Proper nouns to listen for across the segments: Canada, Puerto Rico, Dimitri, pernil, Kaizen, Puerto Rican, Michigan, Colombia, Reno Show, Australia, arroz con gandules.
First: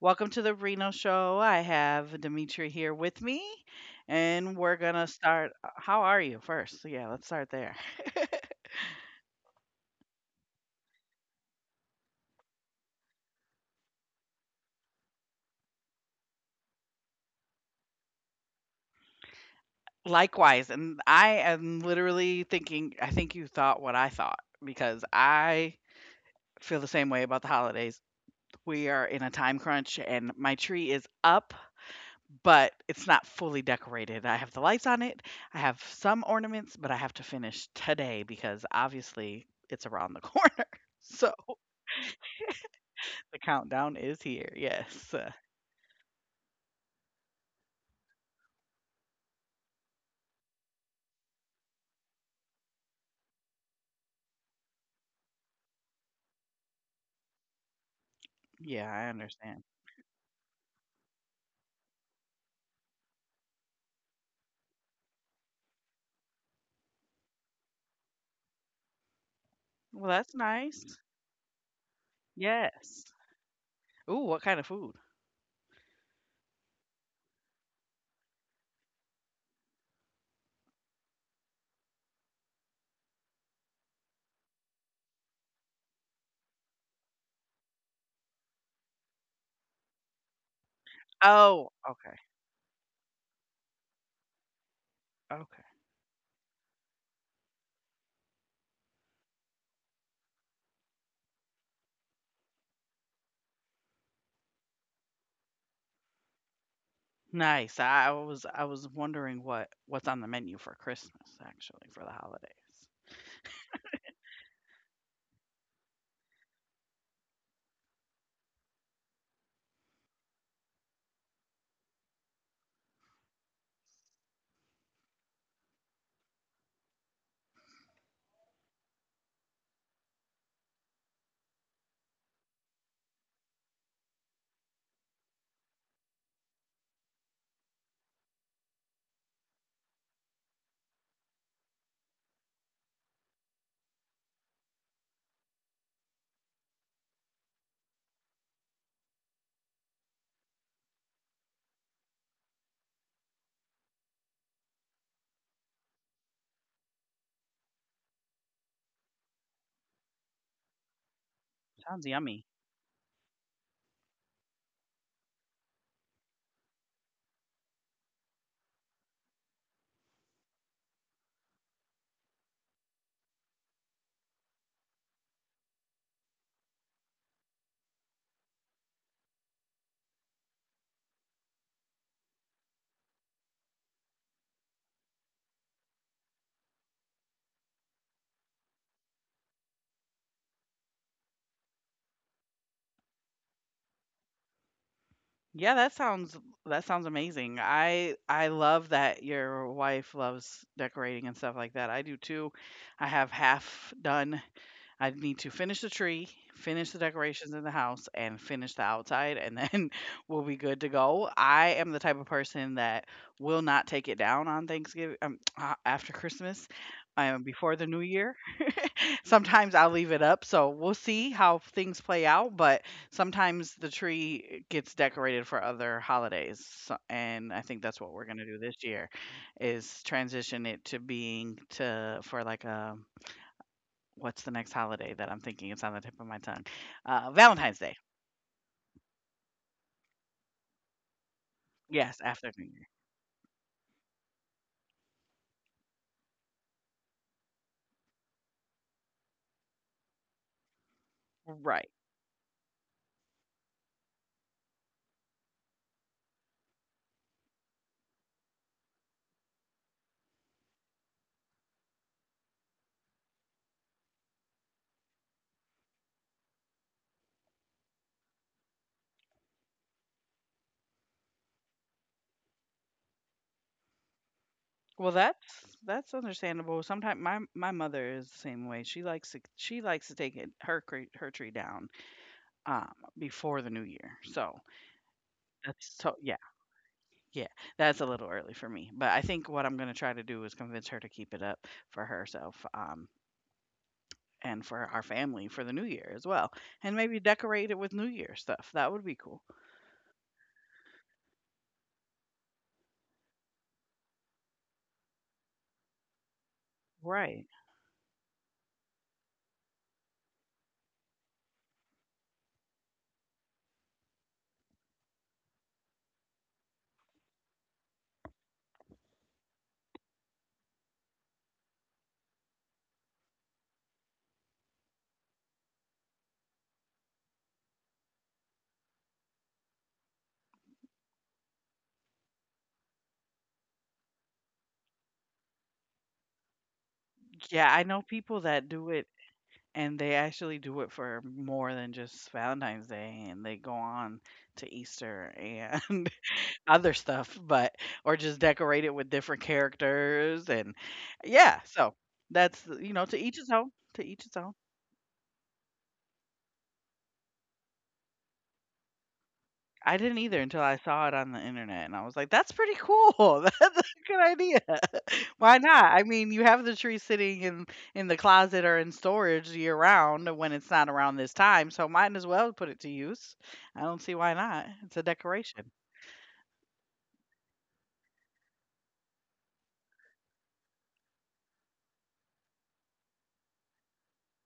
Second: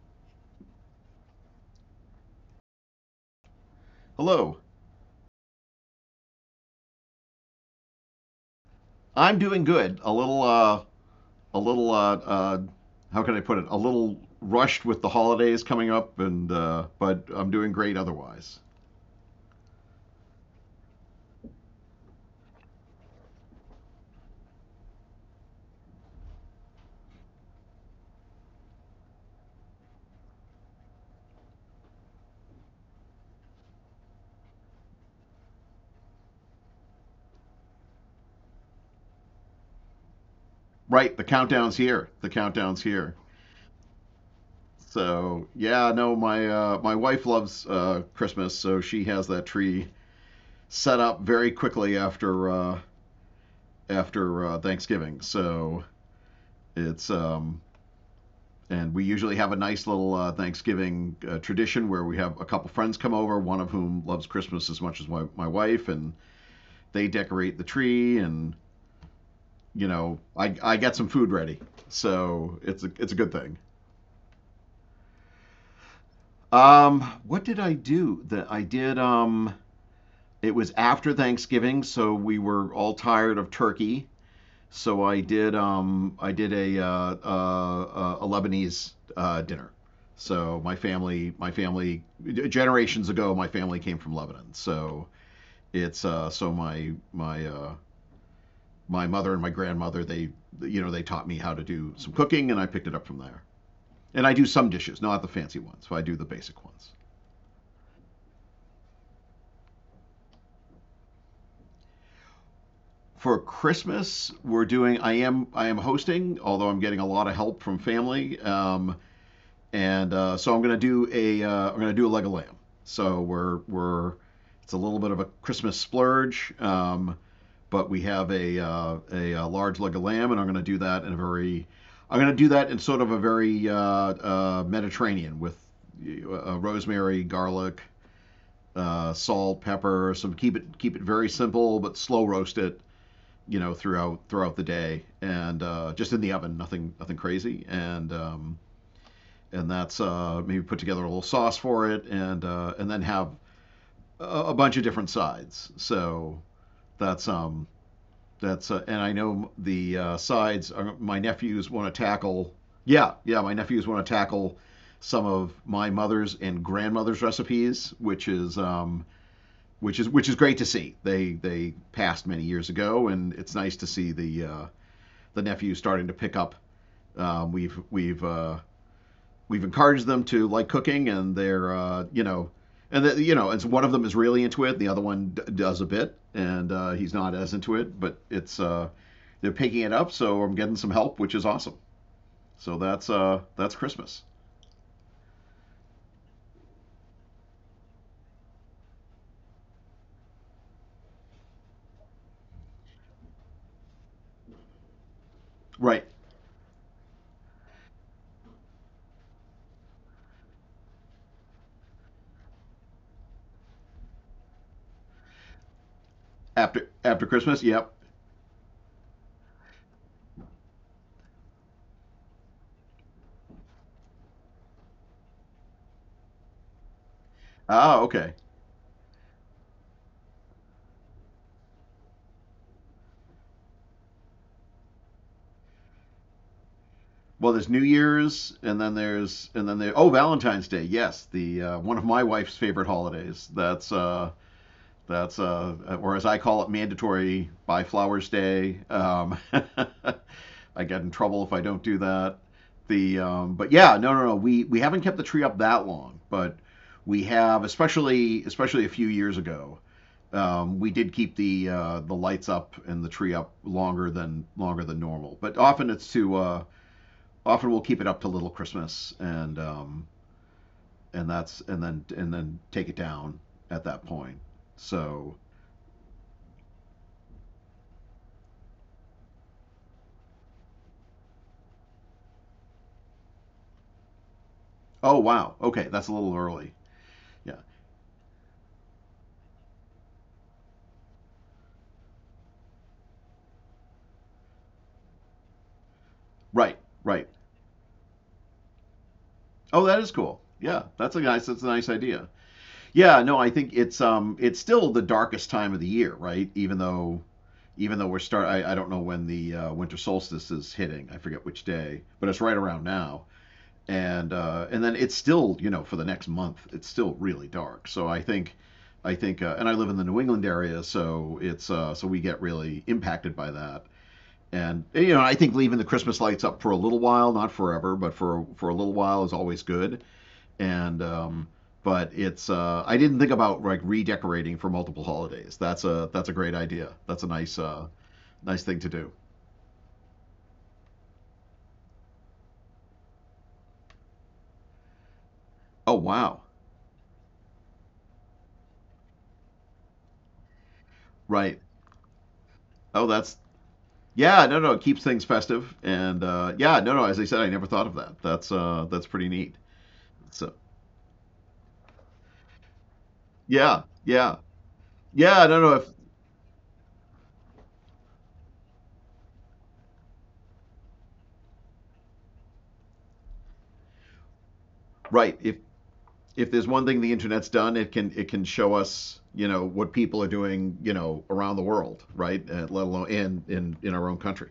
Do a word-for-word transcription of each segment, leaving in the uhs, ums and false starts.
Welcome to the Reno Show. I have Dimitri here with me, and Hello. we're gonna start. uh, How are you first? So Yeah, let's start there. I'm doing good. A little, uh, a little, uh, uh, how can I put it? A little rushed with the holidays coming up, and uh, but I'm doing great otherwise. Likewise, and I am literally thinking, I think you thought what I thought because I feel the same way about the holidays. We are in a time crunch, and my tree is up, but it's not fully decorated. I have the lights on it, I have some ornaments, but I have to finish today because obviously it's around the corner. Right. The So. countdown's here. The countdown's here. The countdown is here. Yes. Uh, So yeah, no, my uh, my wife loves uh, Christmas, so she has that tree set up very quickly after uh, after uh, Thanksgiving. So it's um, and Yeah, we I usually have a understand. nice little uh, Thanksgiving uh, tradition where we have a couple friends come over, one of whom loves Christmas as much as my, my wife, and they decorate the tree, and you Well, know, that's I I get nice. some food ready, so it's a it's a Yes. good thing. Ooh, what kind of food? Um, what did I do? The I did um. It was after Thanksgiving, so we were all tired of turkey. So I did um I did a uh, uh, uh, a Lebanese uh, dinner. So my family my Oh, family okay. generations ago my family came from Lebanon. So Okay. it's uh so my my uh my mother and my grandmother, they you know they taught me how to do some cooking, and I picked it up from there. And I do some dishes, not the fancy ones, but I do the basic ones. Nice. I was I was wondering what what's on the menu for Christmas actually for the holidays. For Christmas, we're doing. I am I am hosting, although I'm getting a lot of help from family. Um, and uh, so I'm gonna do a uh, I'm gonna do a leg of lamb. So we're we're it's a little bit of a Christmas splurge, um, but we have a, uh, a uh large leg of lamb, and I'm gonna do that in a very I'm gonna do that in sort of a very uh, uh, Mediterranean with uh, rosemary, garlic, uh, salt, pepper. Some keep it keep it very simple, but slow roast it. You know, throughout throughout the day, and uh, just in the oven, nothing nothing crazy, and um, and that's uh, maybe put together a little sauce for it, and uh, and then have a, a bunch of different sides. So that's um that's uh, and I know the uh, sides are, my nephews want to Sounds tackle. yummy. Yeah, yeah, my nephews want to tackle some of my mother's and grandmother's recipes, which is um which is which is great to see. They they passed many years ago, and it's nice to see the uh, the nephews starting to pick up. Um, we've we've uh, we've encouraged them to like cooking, and they're uh, you know, and that you know, it's one of them is really into it, the other one d- does a bit, and uh, he's not as into it, but it's uh, they're picking it up, so I'm getting some help, which is awesome. So that's uh, that's Christmas, Yeah, that sounds that sounds amazing. I I love that your wife loves decorating and stuff like that. I do too. I have half done. I need to right? finish the tree, finish the decorations in the house, and finish the outside, and then we'll be good to go. I am the type of person that will not take it down on Thanksgiving, um, after After Christmas, after Christmas, um, yep. before the New Year. Sometimes I leave it up, so we'll see how things play out, but sometimes the tree gets decorated for other holidays, so and I Ah, think that's okay. what we're gonna do this year, is transition it to being to for, like, a what's the next holiday that I'm thinking? It's on the tip of my tongue. Well, Uh, there's New Valentine's Day. Year's, and then there's and then there. Oh, Valentine's Day. Yes, the uh, one of my Yes, wife's after favorite New Year. holidays. That's uh, that's uh, or as I call it, mandatory buy flowers day. Um, I get in trouble if I don't do Right. that. The um, but yeah, no, no, no. We we haven't kept the tree up that long, but we have, especially especially a few years ago. Um, we did keep the uh, the lights up and the tree up longer than longer than normal. But often it's to uh, often we'll keep it up to Little Christmas, and um, and that's and then and then take it down at that point. Well, So that's that's understandable. Sometimes my my mother is the same way. She likes to she likes to take it her cre her tree down, um, before the New Year, so oh wow, okay, that's a that's so little yeah, early. Yeah, yeah, that's a little early for me, but I think what I'm gonna try to do is convince her to keep it up for herself, um, and for our family for the New Year as well, right, and right. maybe decorate it with New Year stuff. That would be cool. Oh, that is cool. Yeah, that's a nice that's a nice idea. Yeah, no, I think it's um it's still the darkest time of the year, right? Even though Right. even though we're start I, I don't know when the uh, winter solstice is hitting. I forget which day, but it's right around now. And uh, and then it's still, you know, for the next month, it's still really dark. So I think I think uh, and I live in the New England area, so it's uh, so we get really impacted by that. And you know, I think leaving the Christmas lights up for a little while, not forever, but for for a little while is always good, and um, but it's uh, I didn't think about like redecorating for multiple holidays. That's a that's a great idea. That's a nice Yeah, uh, I know people nice that thing to do do. it and they actually do it for more than just Valentine's Day and they go on to Easter Oh and wow, other stuff, but or just decorate it with different characters and right. yeah, so that's you Oh know to that's each his own, to each his yeah. No own. no, it keeps things festive, and uh, yeah, no no. As I said, I never thought of that. That's uh, that's pretty neat. I didn't either So until I saw it on the internet, and I was like, "That's pretty cool. That's yeah a good yeah idea. yeah no Why no. If not?" I mean, you have the tree sitting in in the closet or in storage year round when it's not around this time, so might as well put it to use. I don't see why not. It's a right if decoration. if there's one thing the internet's done, it can it can show us, you know, what people are doing, you know, around the world, right, uh, let alone in in in our own country.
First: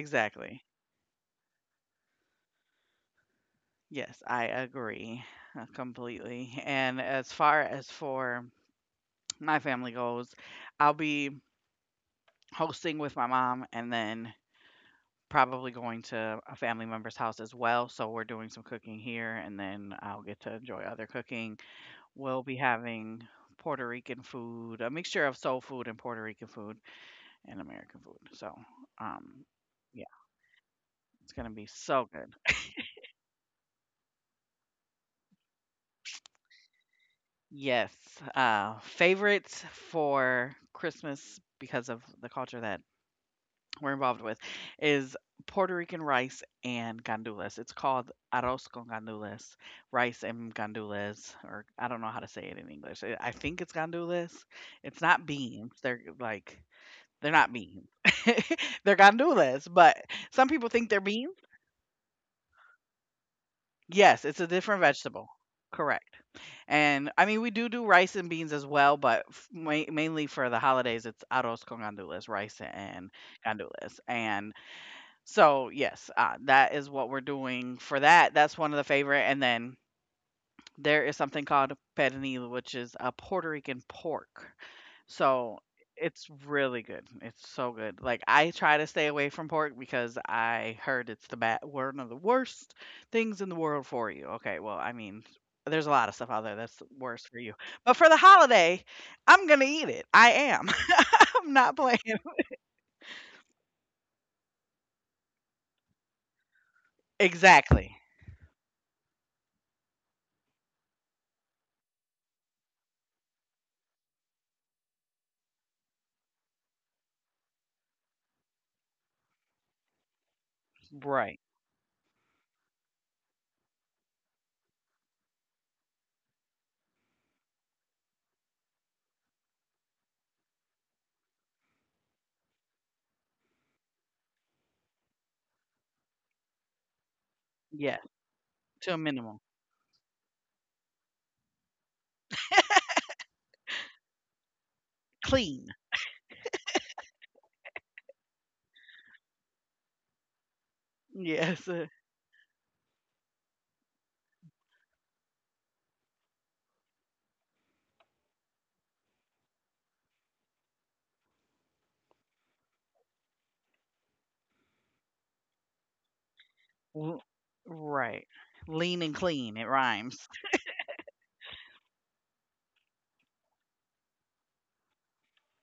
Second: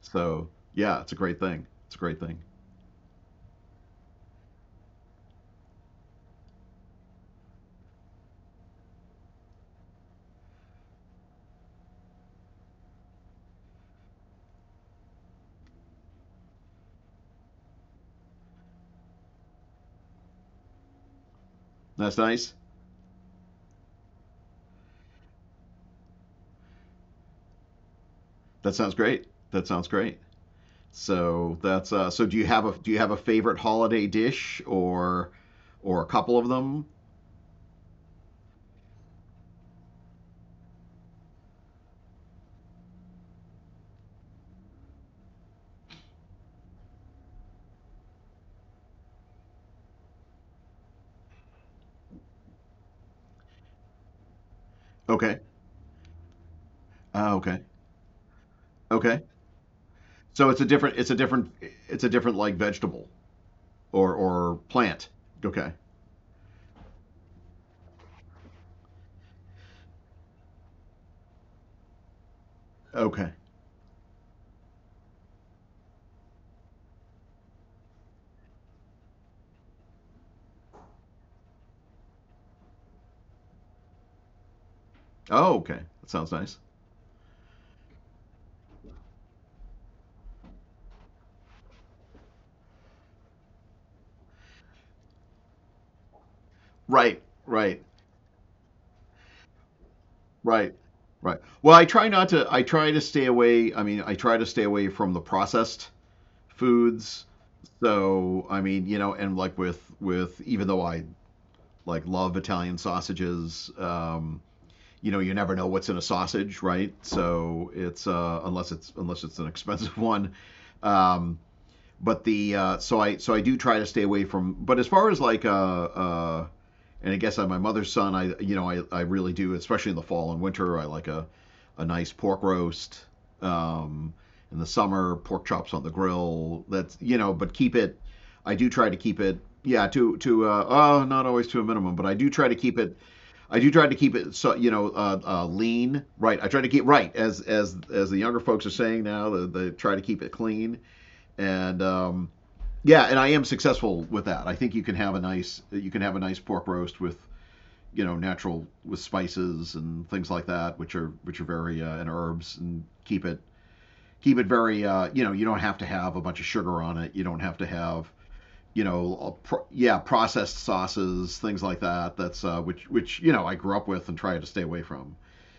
So yeah, it's a great thing. It's a great thing. Yes, I agree uh, completely. And as far as for my family goes, I'll be hosting with my mom and then probably going to a family member's house as well, so we're doing some cooking here, and then I'll get to enjoy other cooking. That's We'll nice. be having Puerto Rican food, a mixture of soul food and Puerto Rican food and American food. So, That sounds great. um, That sounds yeah, great. it's gonna So be that's so uh, so. good. Do you have a do you have a favorite holiday dish, or or a couple of them? Yes, uh, favorites for Christmas because of the culture that we're involved with is Puerto Rican rice and gandules. It's called arroz con gandules, rice and gandules, or I don't know how to say it in English. I I think it's gandules. It's not Okay. beans. They're like they're Ah, not okay. beans. they're Okay. gandules, but some So it's a people think different they're it's a beans. different it's a different like vegetable, or Yes, it's a or different plant. vegetable. Okay. Correct. And I mean, we do do rice and beans as well, but f- ma- mainly for the holidays, it's arroz con gandules, rice and Okay. gandules. And So, yes, uh, that is what we're doing for that. That's one of the favorite. And then there is something called pernil, which is a Puerto Rican pork. Oh, So okay. That it's sounds nice. really good. It's so good. Like I try to stay away from pork because I heard it's the bad one of the worst things in the world for you. Okay, well, I mean, there's a lot of stuff out there that's Right. worse for you. Right. But for the holiday, I'm gonna eat it. I am. Right. Right. I'm not Well, I playing. try not to I try to stay away. I mean, I try to stay away from the processed foods. Exactly. So I mean, you know, and like with with even though I like love Italian sausages, um, you know, you never know what's in a sausage, right? So it's uh, unless it's unless it's an expensive one. Right. Um, but the uh, so I so I do try to stay away from. But as far as like uh, uh, and I guess on my mother's son, I you know I, I really do, especially in the fall and winter, I like a a nice pork roast. Um, in the summer, pork chops on the grill. That's you know, but keep Yeah. it. I do To try a to keep minimum. it. Yeah, to to uh, oh, not always to a minimum, but I do try to keep it. I do try to keep it so, you know uh, uh, Clean. lean. Right, I try to keep right as as as the younger folks are saying now. They, they try to keep it clean. Yes. Uh, and. Um, yeah, and I am successful with that. I think you can have a nice you can have a nice pork roast with you know natural with spices and things like that, which are which are very uh, and herbs, and keep it keep it very uh, you know, you don't have to have a bunch of sugar on it. w- You don't have to have Right. you Lean and know clean. It pro- yeah rhymes. processed sauces, things like that. That's uh, which which you know I grew up with and try to stay away from.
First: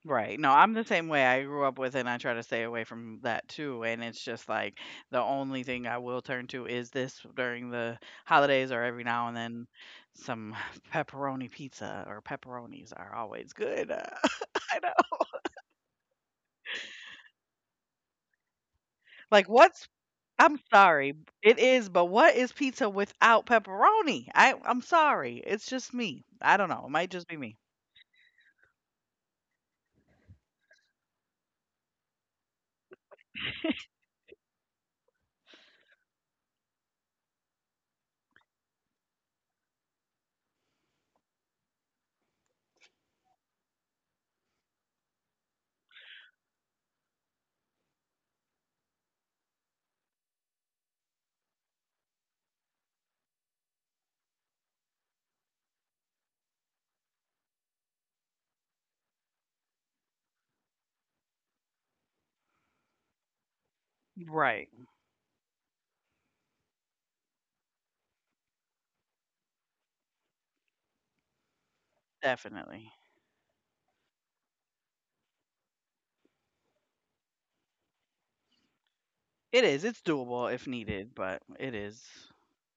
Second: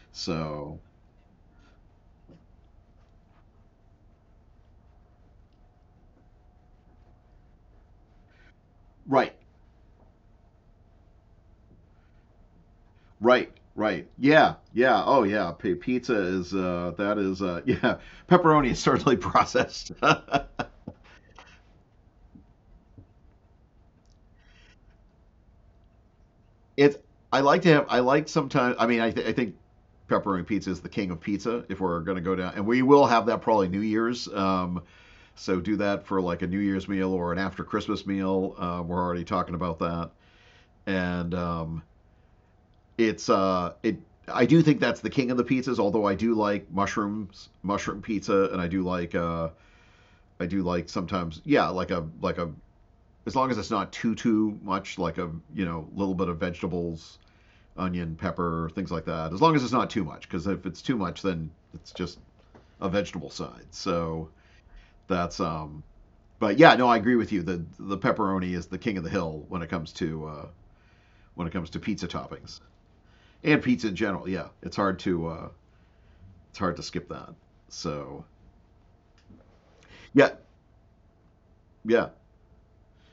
Right. No, I'm So the same way. I grew up with it and I try to stay away from that too. And it's just like the only thing I will turn to is this during the holidays or every now right and then some pepperoni pizza or pepperonis are right. always good. Uh, Right. Yeah. I Yeah. know. Oh, yeah. P- pizza is uh, that is uh, yeah. Pepperoni is certainly Like processed. what's I'm sorry. It is, but what is pizza without pepperoni? I I'm sorry. It's just me. I don't know. it's It might just I be like me. to have. I like sometimes, I mean, I, th- I think pepperoni pizza is the king of pizza, if we're going to go down, and we will have that probably New Year's, um, so do that for like a New Year's meal or an after Christmas meal. Uh, we're already talking about that, and um, it's uh it I do think that's the king of the pizzas, although I do like mushrooms mushroom pizza, and I do like uh I do like sometimes yeah like a like a as long as it's not too too much, like a, you know, little bit of vegetables, onion, pepper, things like that. As long as it's not too much, because if it's too much, then it's just a vegetable side. So Right. that's um. but yeah, no, I agree with you. The the pepperoni is the king of the hill when it comes to uh, when it comes to pizza toppings Definitely. and pizza in general. Yeah, it's hard to uh, it's hard to skip that. So It is. yeah, It's doable if needed, but it yeah. is.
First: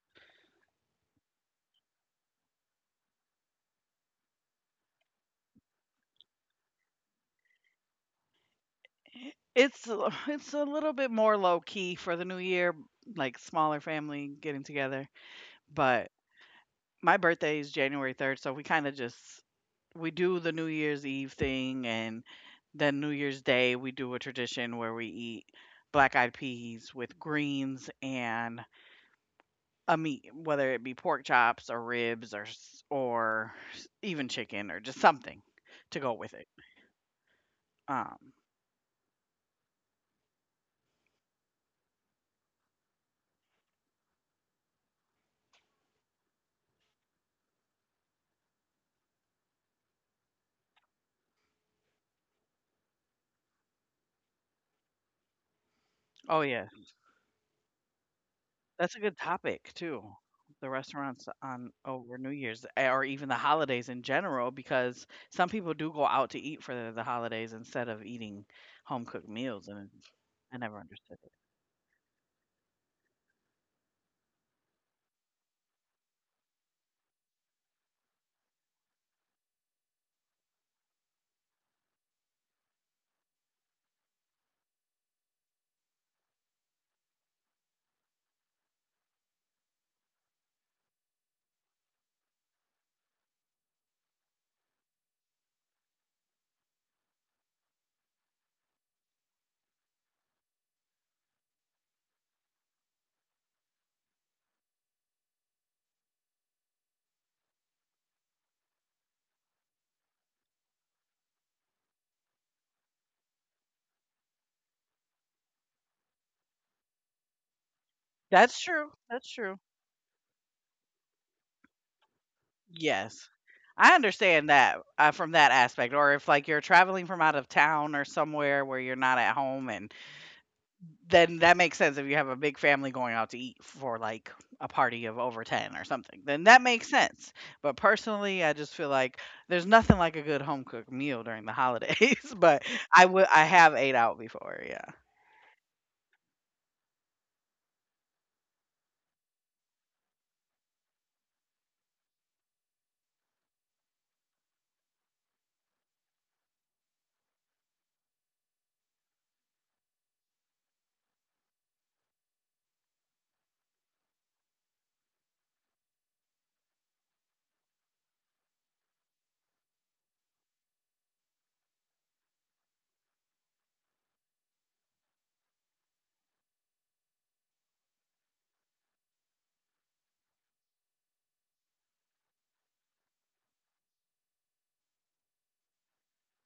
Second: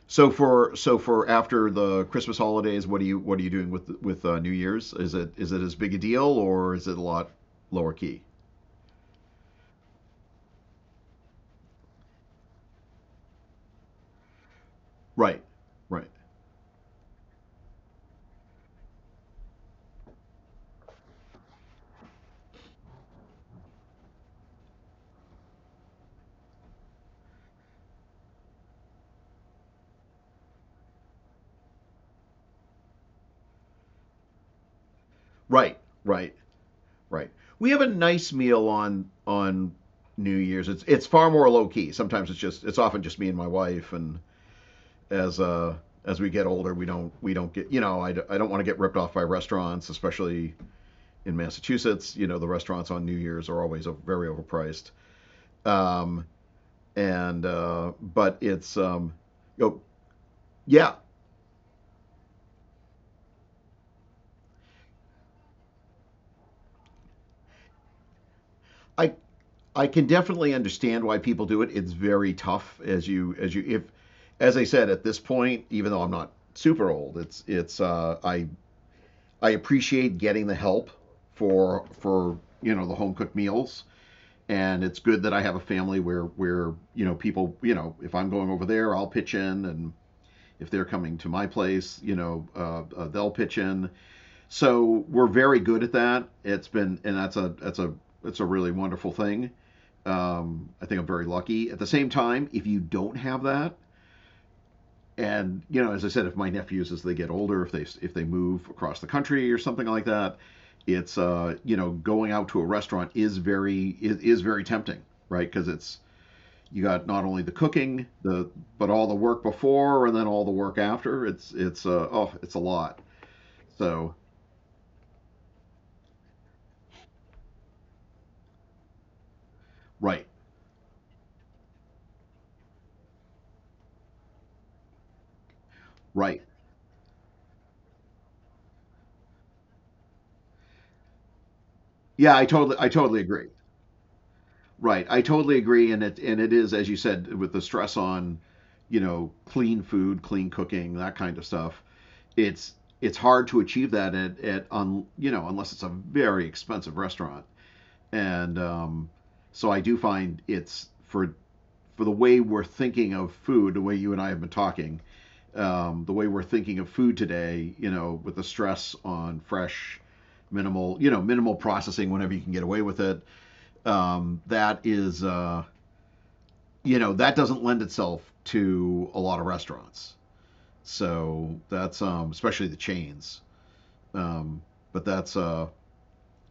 So for so for after the Christmas holidays, what do you what are you doing with with uh, New Year's? Is it is it as big a deal, or is it a lot lower key? It's a- it's a little bit more low key for the new year, like smaller family getting together. Right, But right, my birthday is January third, so we kind of just we do the New Year's Eve thing and then New Year's Day we do a tradition where we eat black-eyed peas with greens and a meat, whether it be pork chops or ribs or s- or even chicken or just something to right, go with it. right. Right. We have a Um, nice meal on on New Year's. It's it's far more low key. Sometimes it's just it's often just me and my wife. And as uh as we get older, we don't we don't get, you know, I I d- I don't want to get ripped off by restaurants, especially in Massachusetts. You know the restaurants on New Year's are always very overpriced. oh Um yeah. and uh but That's it's a good um topic you too. know, The yeah, restaurants on over New Year's eh, or even the holidays in general, because some people do go out to eat for the holidays instead of eating home cooked I meals, and I can I definitely never understood understand it. why people do it. It's very tough as you as you if as I said at this point, even though I'm not super old, it's it's uh, I I appreciate getting the help for for you know the home cooked meals, and it's good that I have a family where where you know people, you know if I'm going over there I'll pitch in, and if they're coming to my place, you know uh, uh, they'll pitch in. So we're very good at that. It's been and that's a that's a It's a really wonderful thing. um, I think I'm very lucky. At the same time, if you don't have that, and you know, as I said, if my nephews as they get older, if they if they move across the country or something like that, it's uh, you know, going out to a restaurant is very is, is very tempting, right? Because it's you got not only the cooking, That's the true. but That's all the true. work before and then all the work after. It's it's uh, oh, it's a Yes. lot. I So understand that uh, from that aspect, or if like you're traveling from out of town or somewhere where you're not at home. And right, then that makes sense if you have a big family going out to eat for like a party of over ten or something. Then that right. makes sense. But personally, I just feel like there's nothing like a good home cooked meal during the holidays, but Yeah, I totally I I would I totally have agree. ate out before, yeah. Right. I totally agree, and it and it is, as you said, with the stress on, you know, clean food, clean cooking, that kind of stuff. It's it's hard to achieve that at at on you know, unless it's a very expensive restaurant, and um, so I do find it's for for the way we're thinking of food, the way you and I have been talking, um, the way we're thinking of food today, you know, with the stress on fresh, minimal, you know, minimal processing whenever you can get away with it. Um, that is. Uh, you know, that doesn't lend itself to a lot of restaurants. So that's um, especially the chains. Um, but that's uh,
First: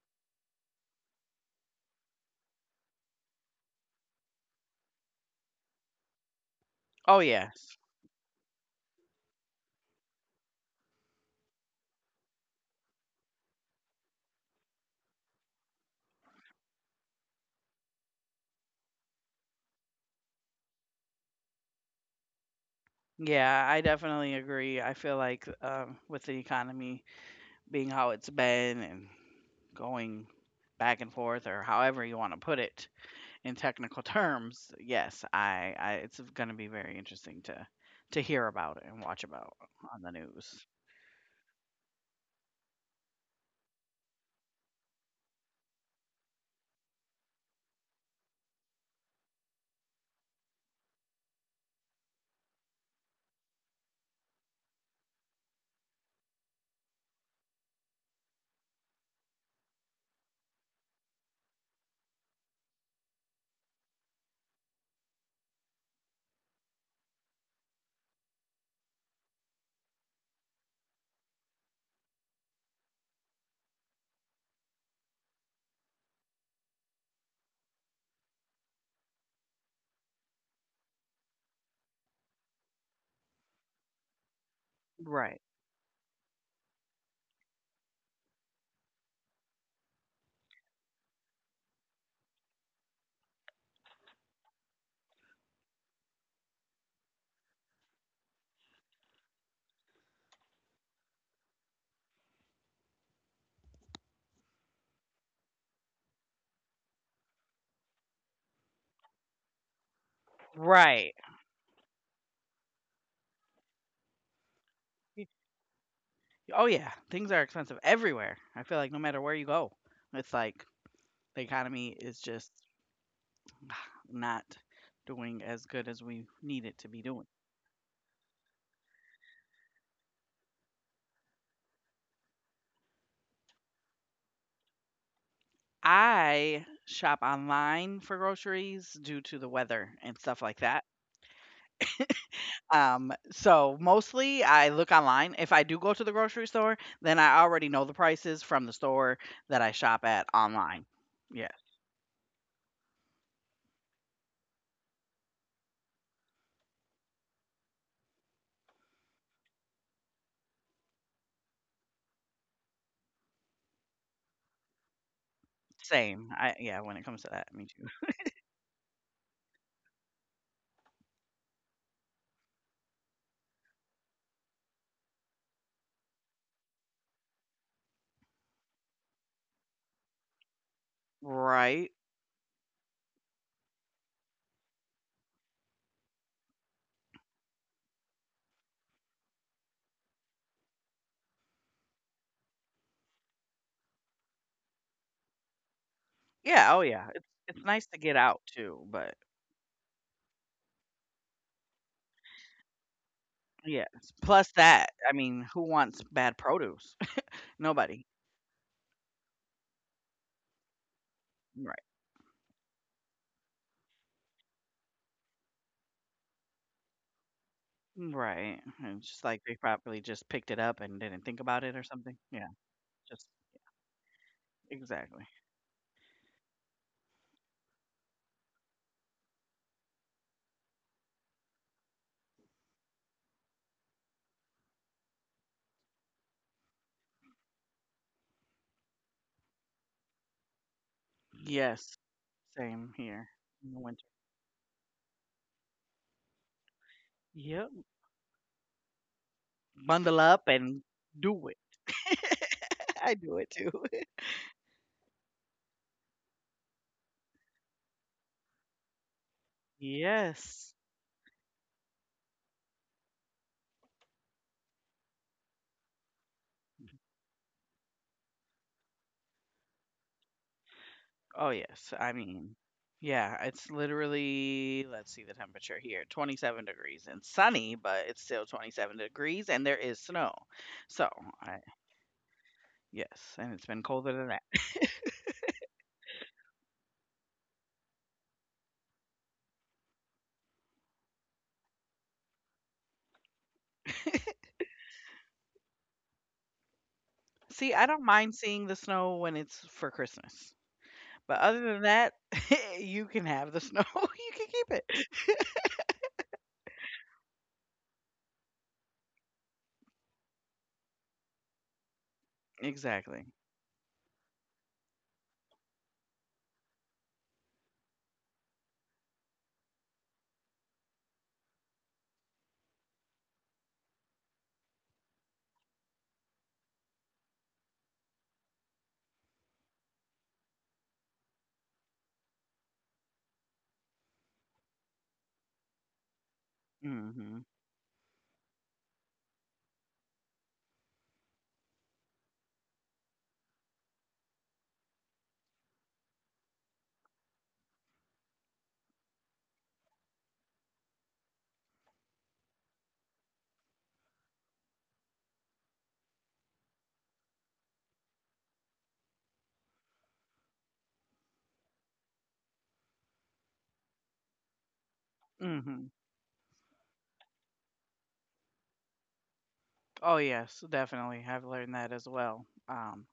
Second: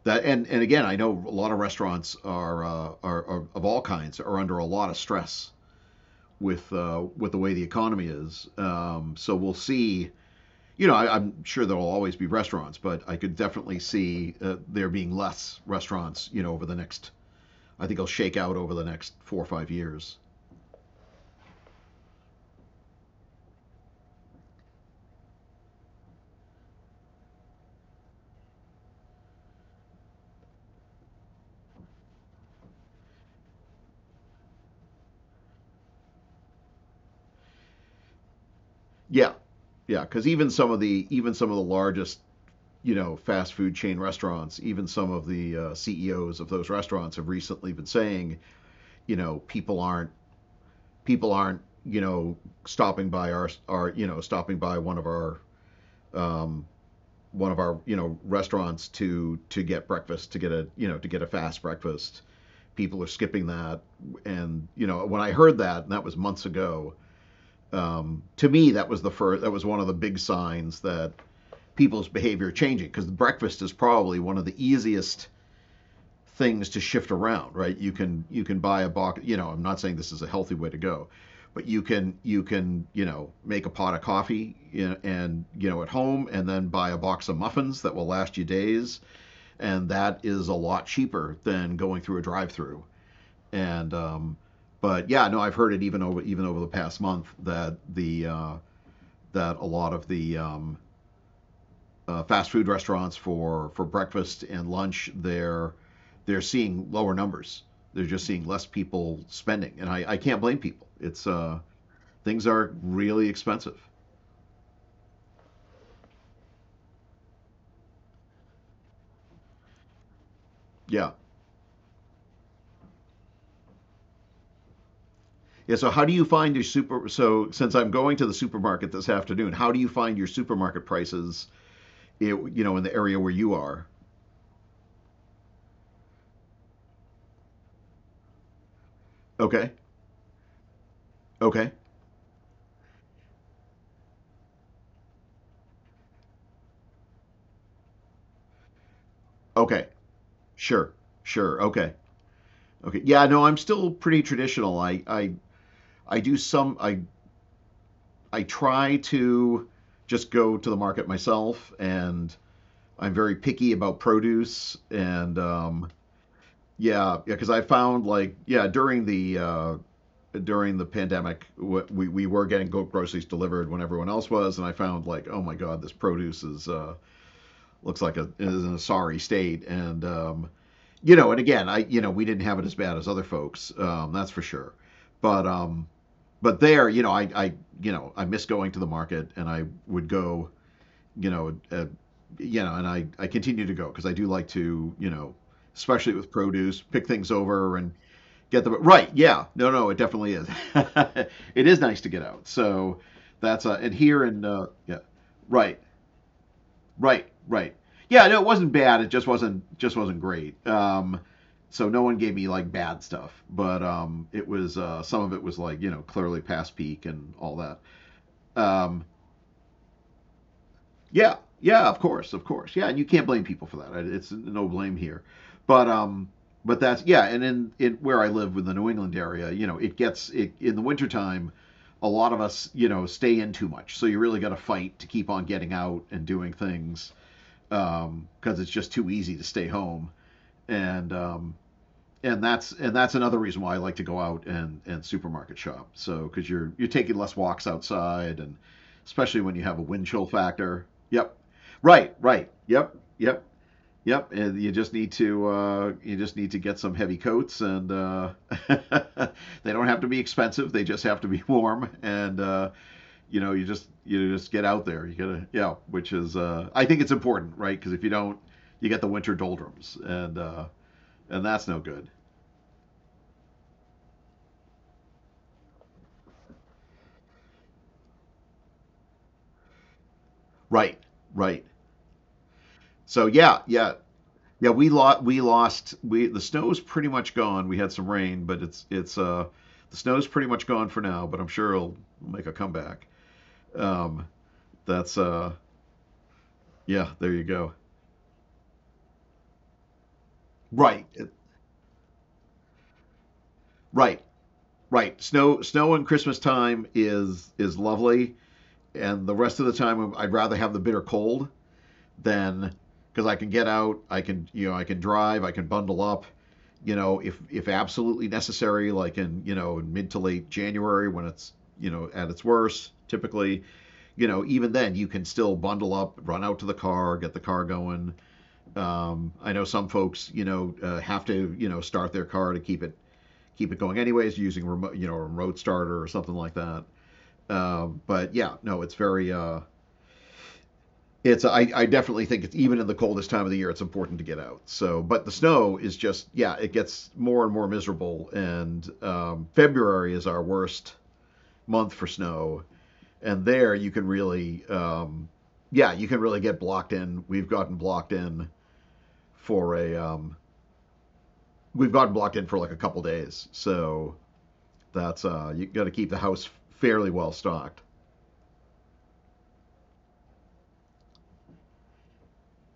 That and and again, I know a lot of restaurants are, uh, are are of all kinds, are under a lot of stress with uh, Oh with the way the yes. economy is. Um, so we'll see. You know, I, I'm sure there'll always be restaurants, but I could definitely see uh, there being less restaurants. You know, over the next, I think it'll shake out over the next four or five years. Yeah, I definitely agree. I feel like um, with the economy being how it's been and going back and forth or however you want to put it, in technical terms, yes, I, I it's going to be very interesting to to hear about it Yeah, and watch about yeah, because on the even some of news. the even some of the largest, you know, fast food chain restaurants, even some of the uh, C E Os of those restaurants have recently been saying, you know, people aren't people aren't, you know, stopping by our our you know stopping by one of our um, one of our, you know, restaurants to to get breakfast to get a you know to get a fast breakfast. People are skipping that, and you know, when I heard that, and that was months ago. Um, to me, that was the first. That was one of the big signs that people's behavior changing, because breakfast is probably one of the easiest things to shift around. Right, you can you can buy a box, you know, I'm not saying this is a healthy way to go, but you can you can you know, make a pot of coffee, you and you know, at Right. home, and then buy a box of muffins that will last you days, and that is a lot cheaper than going through a drive-through. And um, but yeah, no, I've heard it, even over even over the past month, that the uh, that a lot of the um, uh, fast food restaurants for for breakfast and lunch, they're they're seeing lower numbers. They're just seeing less people spending, and I, I can't blame people. It's uh, Right. Things are really expensive. Oh yeah, things are expensive everywhere. I feel like no matter where you go, it's Yeah, like the economy is just not yeah. So doing how do as you good as find your we super? need it to So be doing. since I'm going to the supermarket this afternoon, how do you find your supermarket prices? It, you know, in the area where you are. I shop online for groceries due to the Okay, weather and stuff like that. okay, Um, so mostly I look online. If I do go to the grocery store, then I already know the prices from the store that I okay. shop at online. Sure, Yeah, sure. Okay, okay. Yeah, no, I'm still pretty traditional. I I I do some. I I try to just go to the market myself, and I'm very picky about produce. And um, same. I yeah, when it comes yeah, to yeah, that, because me I too. found like yeah during the uh, during the pandemic, we we were getting groceries delivered when everyone else was, and I found like oh my god, this produce is uh, looks like a is in a sorry state, and um, you know, and Right? again, I you know, we didn't have it as bad as other folks, um, that's for sure, but um, but there, you know, I I you know, I miss going to the market, and I would go, you know, uh, you know, and I, I continue to go because I do like to, you know, especially with Yeah, oh yeah. produce, It's pick it's things nice to over get and out too, get but them right. Yeah, no, no, it definitely is. It is nice to get out. So yes. that's uh, and Plus here, and that, uh, I yeah, mean, who wants right, bad produce? right, Nobody. right. Yeah, no, it wasn't bad. It just wasn't just wasn't great. Um, Right. So no one gave me like bad stuff, but um, it was uh, some of it was like, you know, clearly past peak and all that. Right. And it's just like Um, they probably just picked it up and didn't think about Yeah, it or something. yeah, of Yeah, course, of course, just yeah, and you can't blame people for that. It's no exactly. blame here, but um, but that's yeah, and in in where I live, with the New England area, you know, it gets it in the wintertime. A lot of us, you know, stay in too much, so you really got to fight to keep on getting out and doing things, um, because it's just too easy to stay home. And um, Yes. and Same that's, here and that's in another the reason winter. why I like to go out and and supermarket shop. So because you're you're taking Yep. less walks outside, and especially when you have Bundle a wind up chill and factor. do it. Yep. Right. Right. I Yep. do it too. Yep. Yep. And you just need to uh, you just need to get some heavy coats, and uh, they don't have to be Yes. expensive. They just have to be warm, and uh, you know, you just you just get out there. You gotta yeah, which is uh, I think it's important, right? Because if you don't, you get the winter doldrums, and uh, Oh, and yes. that's I no good. mean, yeah, it's literally, let's see the temperature here twenty seven degrees and sunny, but it's still twenty seven degrees and there is snow. So, Right, I, right. yes, and it's So been yeah, colder than yeah, that. yeah. We lost. We lost. We The snow was pretty much gone. We had some rain, but it's it's uh the snow's pretty much gone for now. But I'm sure it'll make a comeback. Um, that's uh yeah. There See, you I don't go. mind seeing the snow when it's for Christmas. But Right, other it- than that, you can have the snow. you can right, keep it. right. Snow snow and Christmas time is is lovely, and the rest of the time I'd rather have the bitter cold than Exactly. because I can get out. I can, you know, I can drive. I can bundle up. You know, if if absolutely necessary, like in, you know, in mid to late January, when it's, you know, at its worst, typically, you know, even then you can still bundle up, run out to the car, get the car going. Um, I know some folks, you know, uh, have to, you know, start their car to keep it, keep it going anyways, using remote, you know, a remote starter or something like that. hmm Uh, but yeah, no, it's very uh, it's I, I definitely think it's even in the coldest time of the year, it's important to get out. So but the snow is just yeah, it gets more and more miserable, and um, February is our worst month for snow, and there you can really um, yeah, you can really get blocked in. we've gotten blocked in for a um, we've gotten blocked in for like a couple days. So that's uh hmm you got to keep the house fairly well stocked. Oh yes, definitely. I've learned that as well. Um,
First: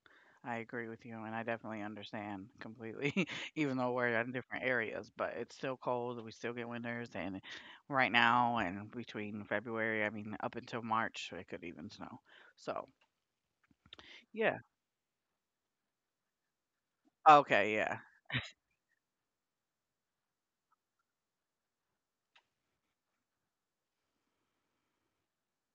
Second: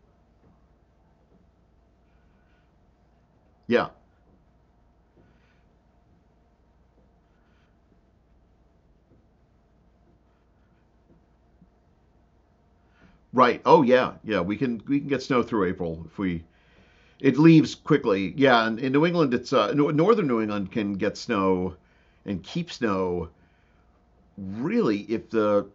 I agree with you, and I definitely understand completely. Even Yeah, though we're in different areas, but it's still cold. We still get winters, and right now, and between February, I mean, up until March, it could even snow. So right, oh yeah, yeah, we yeah. can we can get snow through April if we It leaves Okay. Yeah. quickly. Yeah, and in New England, it's uh, no- northern New England can get snow and keep snow really if the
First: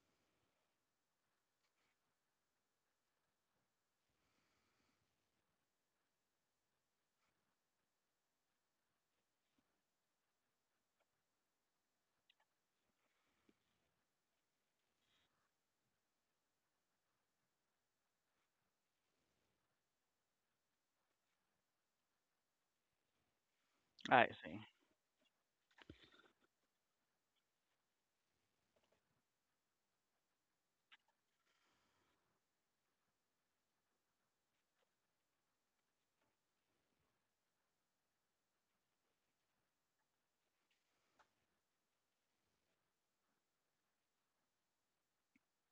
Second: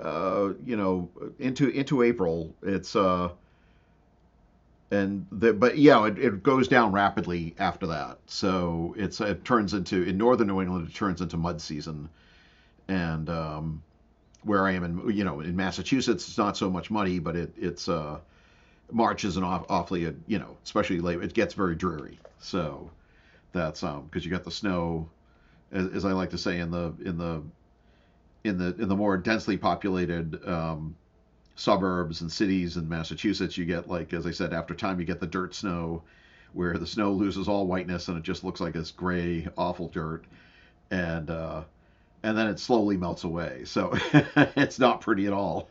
uh, you know, into into April. It's uh, and the, but yeah, it, it goes down rapidly after that. So it's it turns into, in northern New England, it turns into mud season. And um, where I am in, you know, in Massachusetts, it's not so much muddy, but it it's uh, March is an off, awfully, you know, especially late. It gets very dreary. So that's um because I you got the see. snow, as, as I like to say, in the in the in the in the more densely populated um, suburbs and cities in Massachusetts, you get like, as I said, after time you get the dirt snow, where the snow loses all whiteness and it just looks like this gray, awful dirt, and uh, and then it slowly melts away. So it's not pretty at all.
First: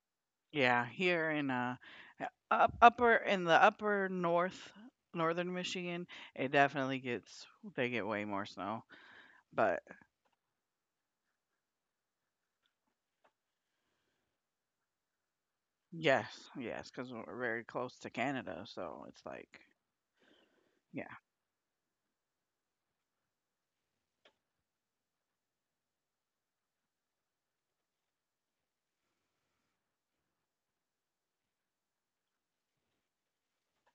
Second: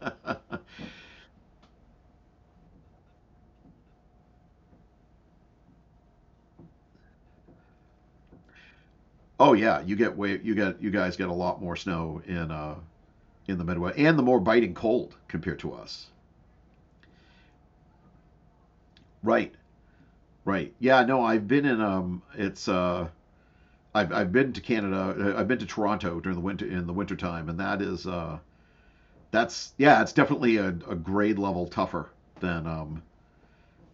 Yeah. Here in uh, uh, up upper in the upper north northern Michigan, it definitely gets they get way more snow. Oh yeah, But. you get way you get you guys get a lot more snow in uh, in the Midwest, and the more biting cold compared to us. Yes, yes, because 'cause we're very close to Canada, so it's Right, like, right. Yeah, yeah. no, I've been in um, it's uh I've, I've been to Canada. uh, I've been to Toronto during the winter in the wintertime, and that is uh, that's, yeah, it's definitely a, a grade level tougher than um,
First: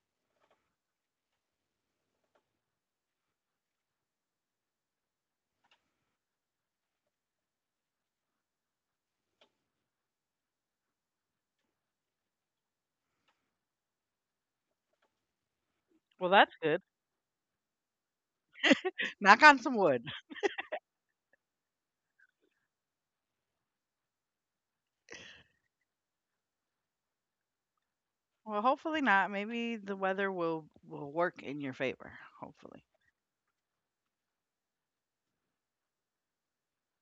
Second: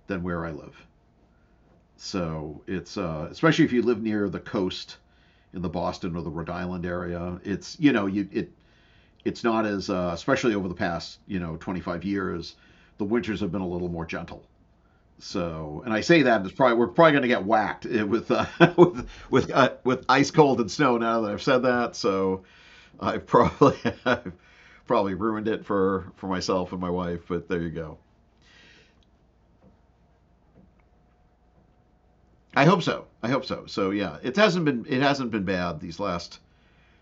than where I live. So it's uh, especially if you live near the coast in the Boston or the Rhode Island area, it's you know you it it's not as uh, especially over the past, you know twenty-five years, the winters have been a little more gentle. So, and I say Well, that that's it's probably good. we're probably going to get whacked eh, with uh, with Knock with on uh, some wood. with ice cold and snow now that I've said that. So, I've probably I've probably ruined it for for myself and my wife, but there you go. Well, hopefully not. Maybe the weather will will work in your favor. I hope Hopefully. so. I hope so. So, yeah, it hasn't been it hasn't been bad these last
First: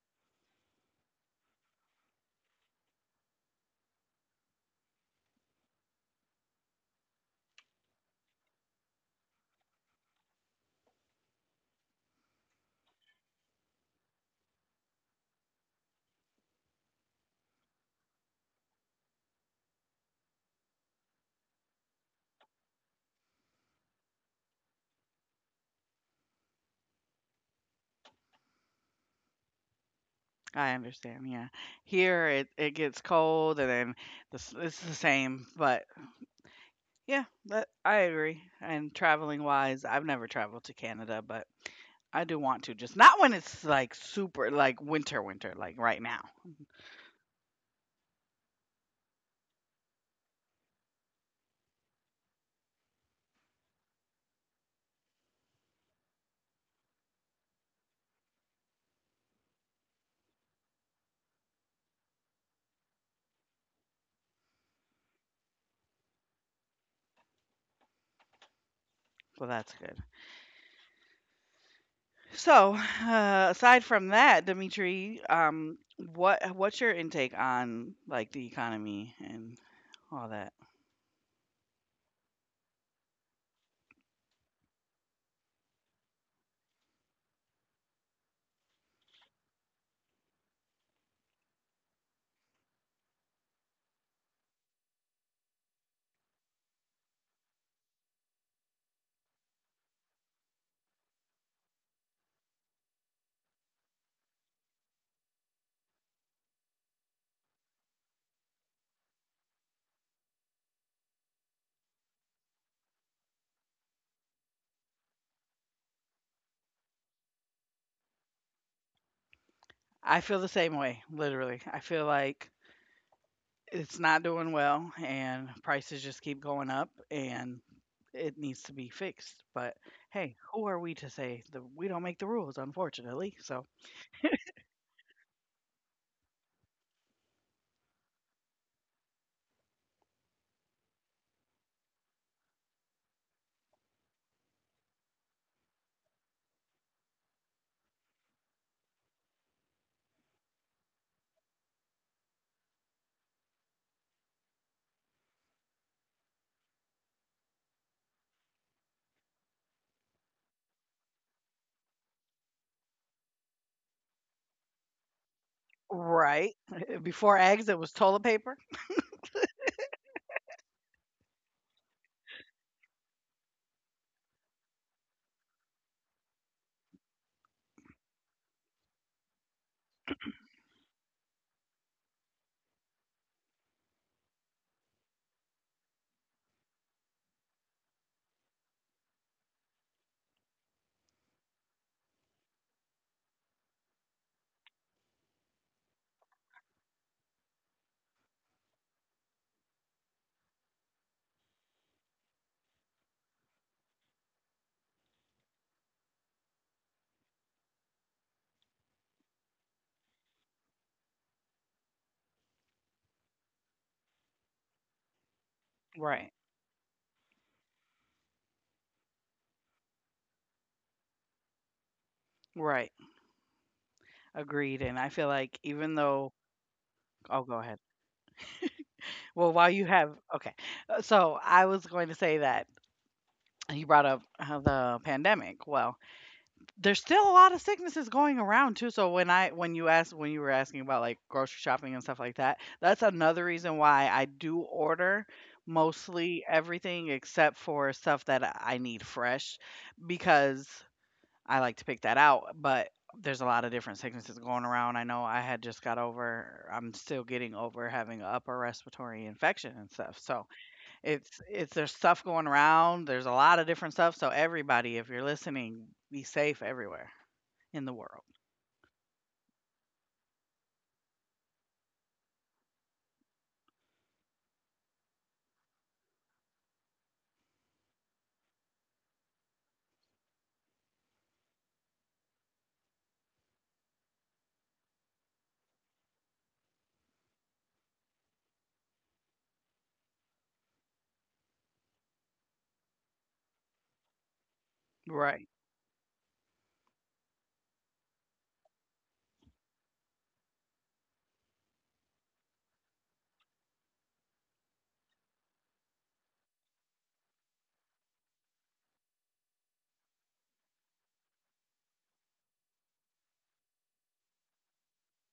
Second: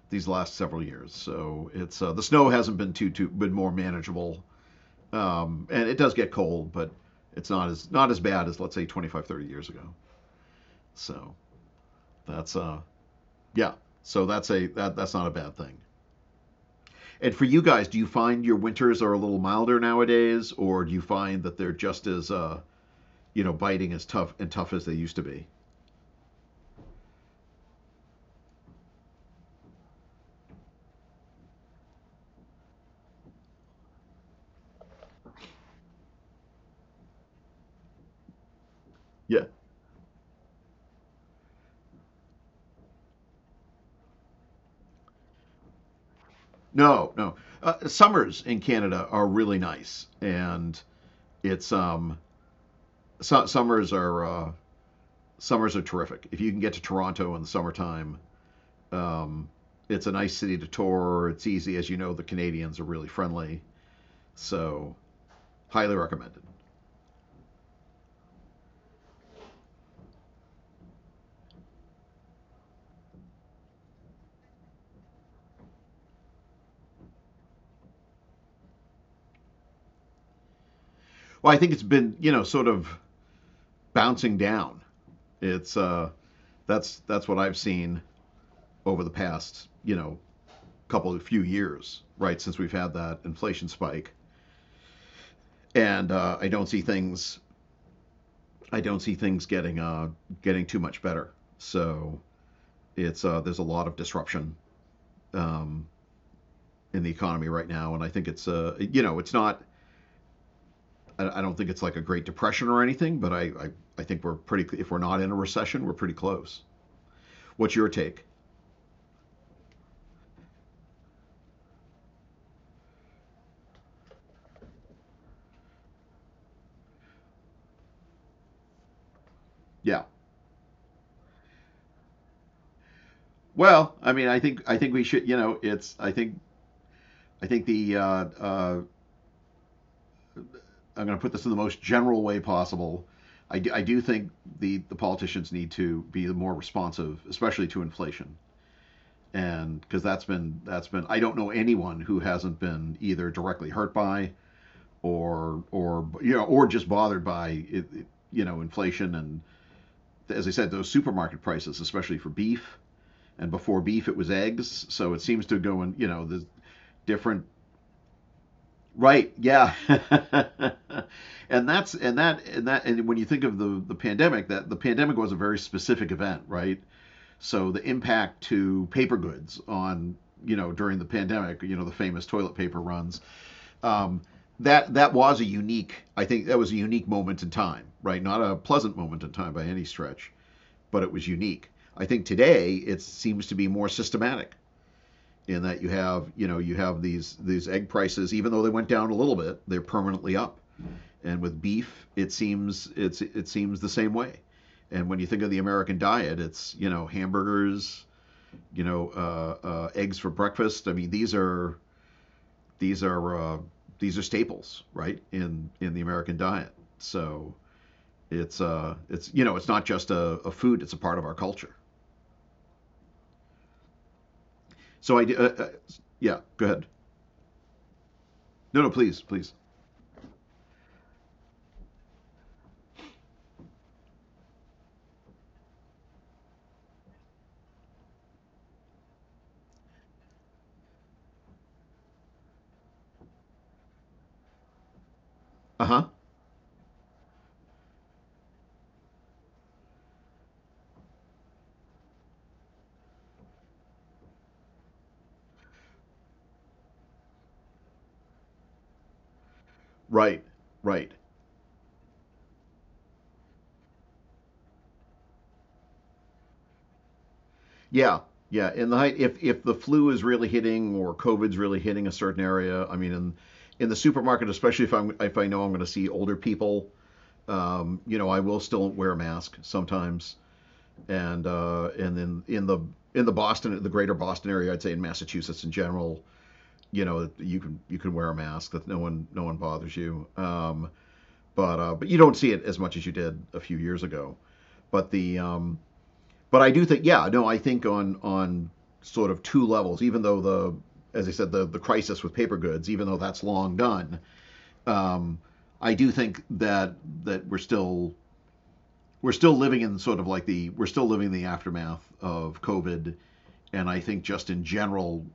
these last several years. So it's uh, The snow hasn't been too too been more manageable. Um, and it does get cold, but it's not as not as bad as, let's say, twenty-five, thirty years ago. So that's uh yeah. So that's a that, that's not a bad thing. And for you guys, do you find your winters are a little milder nowadays, or do you find that they're just as uh, you know biting, as tough and tough as they used to be? I understand. Yeah. Here it it gets cold and then this it's the same, but yeah, that, I agree. And traveling Yeah. wise, I've never traveled to Canada, but I do want to. Just not when it's like super like winter winter like right now. No, no. Uh, summers in Canada are really nice, and it's um su- summers are uh, summers are terrific. If you can get to Toronto in the summertime, um, it's a nice city to tour. It's easy, as you know. The Canadians are really friendly, so highly recommended. So that's good. So, uh, aside from that, Dimitri, um, what what's your intake on like the economy and all that? Well, I think it's been, you know sort of bouncing down. It's uh that's that's what I've seen over the past, you know couple of few years, right, since we've had that inflation spike, and uh, I don't see things. I don't see things getting uh, getting too much better. So it's uh, There's a lot of disruption, um, in the economy right now. And I think it's uh, you know it's not. I don't think it's like a Great Depression or anything, but I, I, I think we're pretty. If we're not in a recession, we're pretty close. What's your take? I feel the same way, literally. I feel like it's not doing well, and prices just keep going up, and it needs to be fixed. But Yeah. hey, who are we to say the we don't make the rules, unfortunately. So, Well, I mean, I think I think we should. You know, it's I think I think the uh, uh, I'm going to put this in the most general way possible. I do, I do think the, the politicians need to be more responsive, especially to inflation, and because that's been that's been, I don't know anyone who hasn't been either directly hurt by, or or you know or just bothered by it, it, you know inflation, and, as I said, those supermarket prices, especially for beef. And before beef it was eggs, so it seems to go in, you know the right before different. eggs, it was toilet paper. Right. Yeah. and that's and that and that and when you think of the the pandemic, that the pandemic was a very specific event, right? So the impact to paper goods on, you know during the pandemic, you know the famous toilet paper runs. Um, that that was a unique. I think that was a unique moment in time, right? Not a pleasant moment in time by any stretch, but it was unique. I think today it seems to be more systematic, in that, you have you know you have these these egg prices, even though they went down a little bit, they're permanently up. And with beef, it seems it's it seems the same way. And when you think of the American diet, it's, you know hamburgers, you know uh, uh, eggs for breakfast. I mean, these are these are uh, these are staples, right, in in the Right, American diet. So it's uh it's you know it's not just a, a food, it's a part of our culture. right, agreed. And I So, I feel uh, like uh, even though, yeah, go ahead. oh, go ahead. No, no, please, please. Well, while you have okay, Uh, so I was going to say that you brought up uh, the pandemic. Well, there's still a lot of sicknesses going around too. So when I when you asked when you were asking about like grocery shopping and stuff like that, that's another reason why I do order Uh-huh. mostly everything except for stuff that I I need fresh because I like to pick that out, but there's a lot of different sicknesses going around. I know I had just got over, I'm still getting over having a upper respiratory infection and stuff. Right, So, right. it's it's there's stuff going around. There's a lot of different stuff, so everybody, if you're listening, be safe everywhere in the Yeah, world. yeah. In the height, if if the flu is really hitting or COVID's really hitting a certain area, I mean, in in the supermarket, especially if I'm if I know I'm going to see older people. um, you know, I will still wear a mask sometimes. And uh, and then in the in the Boston, the greater Boston area, I'd say in Massachusetts in general. You know, you can you can wear a mask that no one no one bothers you. Um, but uh, but you don't see it as much as you did a few years ago. But the Right. um, but I do think, yeah, no, I think on on sort of two levels. Even though the, as I said, the the crisis with paper goods, even though that's long done, um, I do think that that we're still we're still living in sort of like the we're still living in the aftermath of COVID. And I think just in general,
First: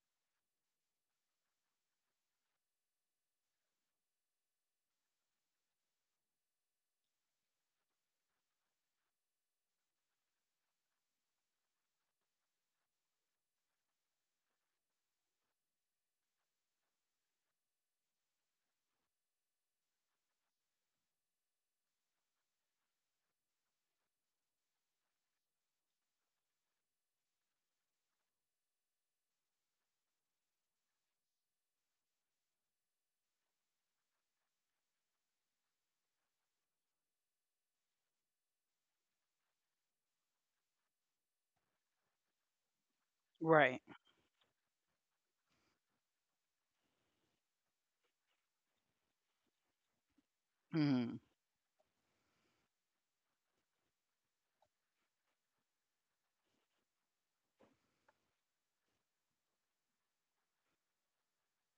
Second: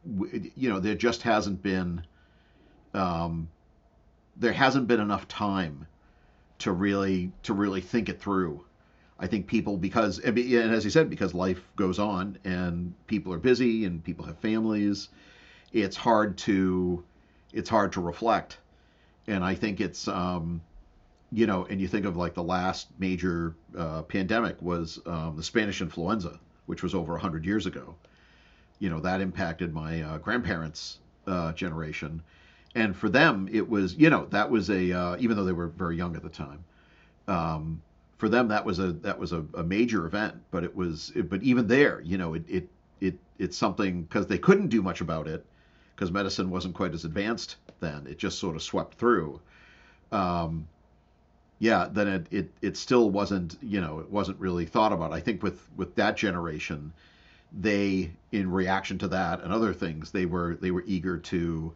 you know, there just hasn't been um, there hasn't been enough time to really, to really think it through. I think people, because and, as you said, because life goes on, and people are busy, and people have families. It's hard to it's hard to reflect. And I think it's, um you know and you think of, like, the last major uh, pandemic was, um, the Spanish influenza, which was over one hundred years ago. You know that impacted my, uh, grandparents, uh, generation. And for them, it was, you know that was a uh, even though they were very young at the time, um, for them, that was a that was a, a major event. But it was it, but even there, you know, it it it it's Right. something, because they couldn't do much about it, because medicine wasn't quite as advanced then. It just sort of swept through. Um, Mhm. yeah, then it, it it still wasn't you know it wasn't really thought about. I think with with that generation, they, in reaction to that and other things, they were they were eager to,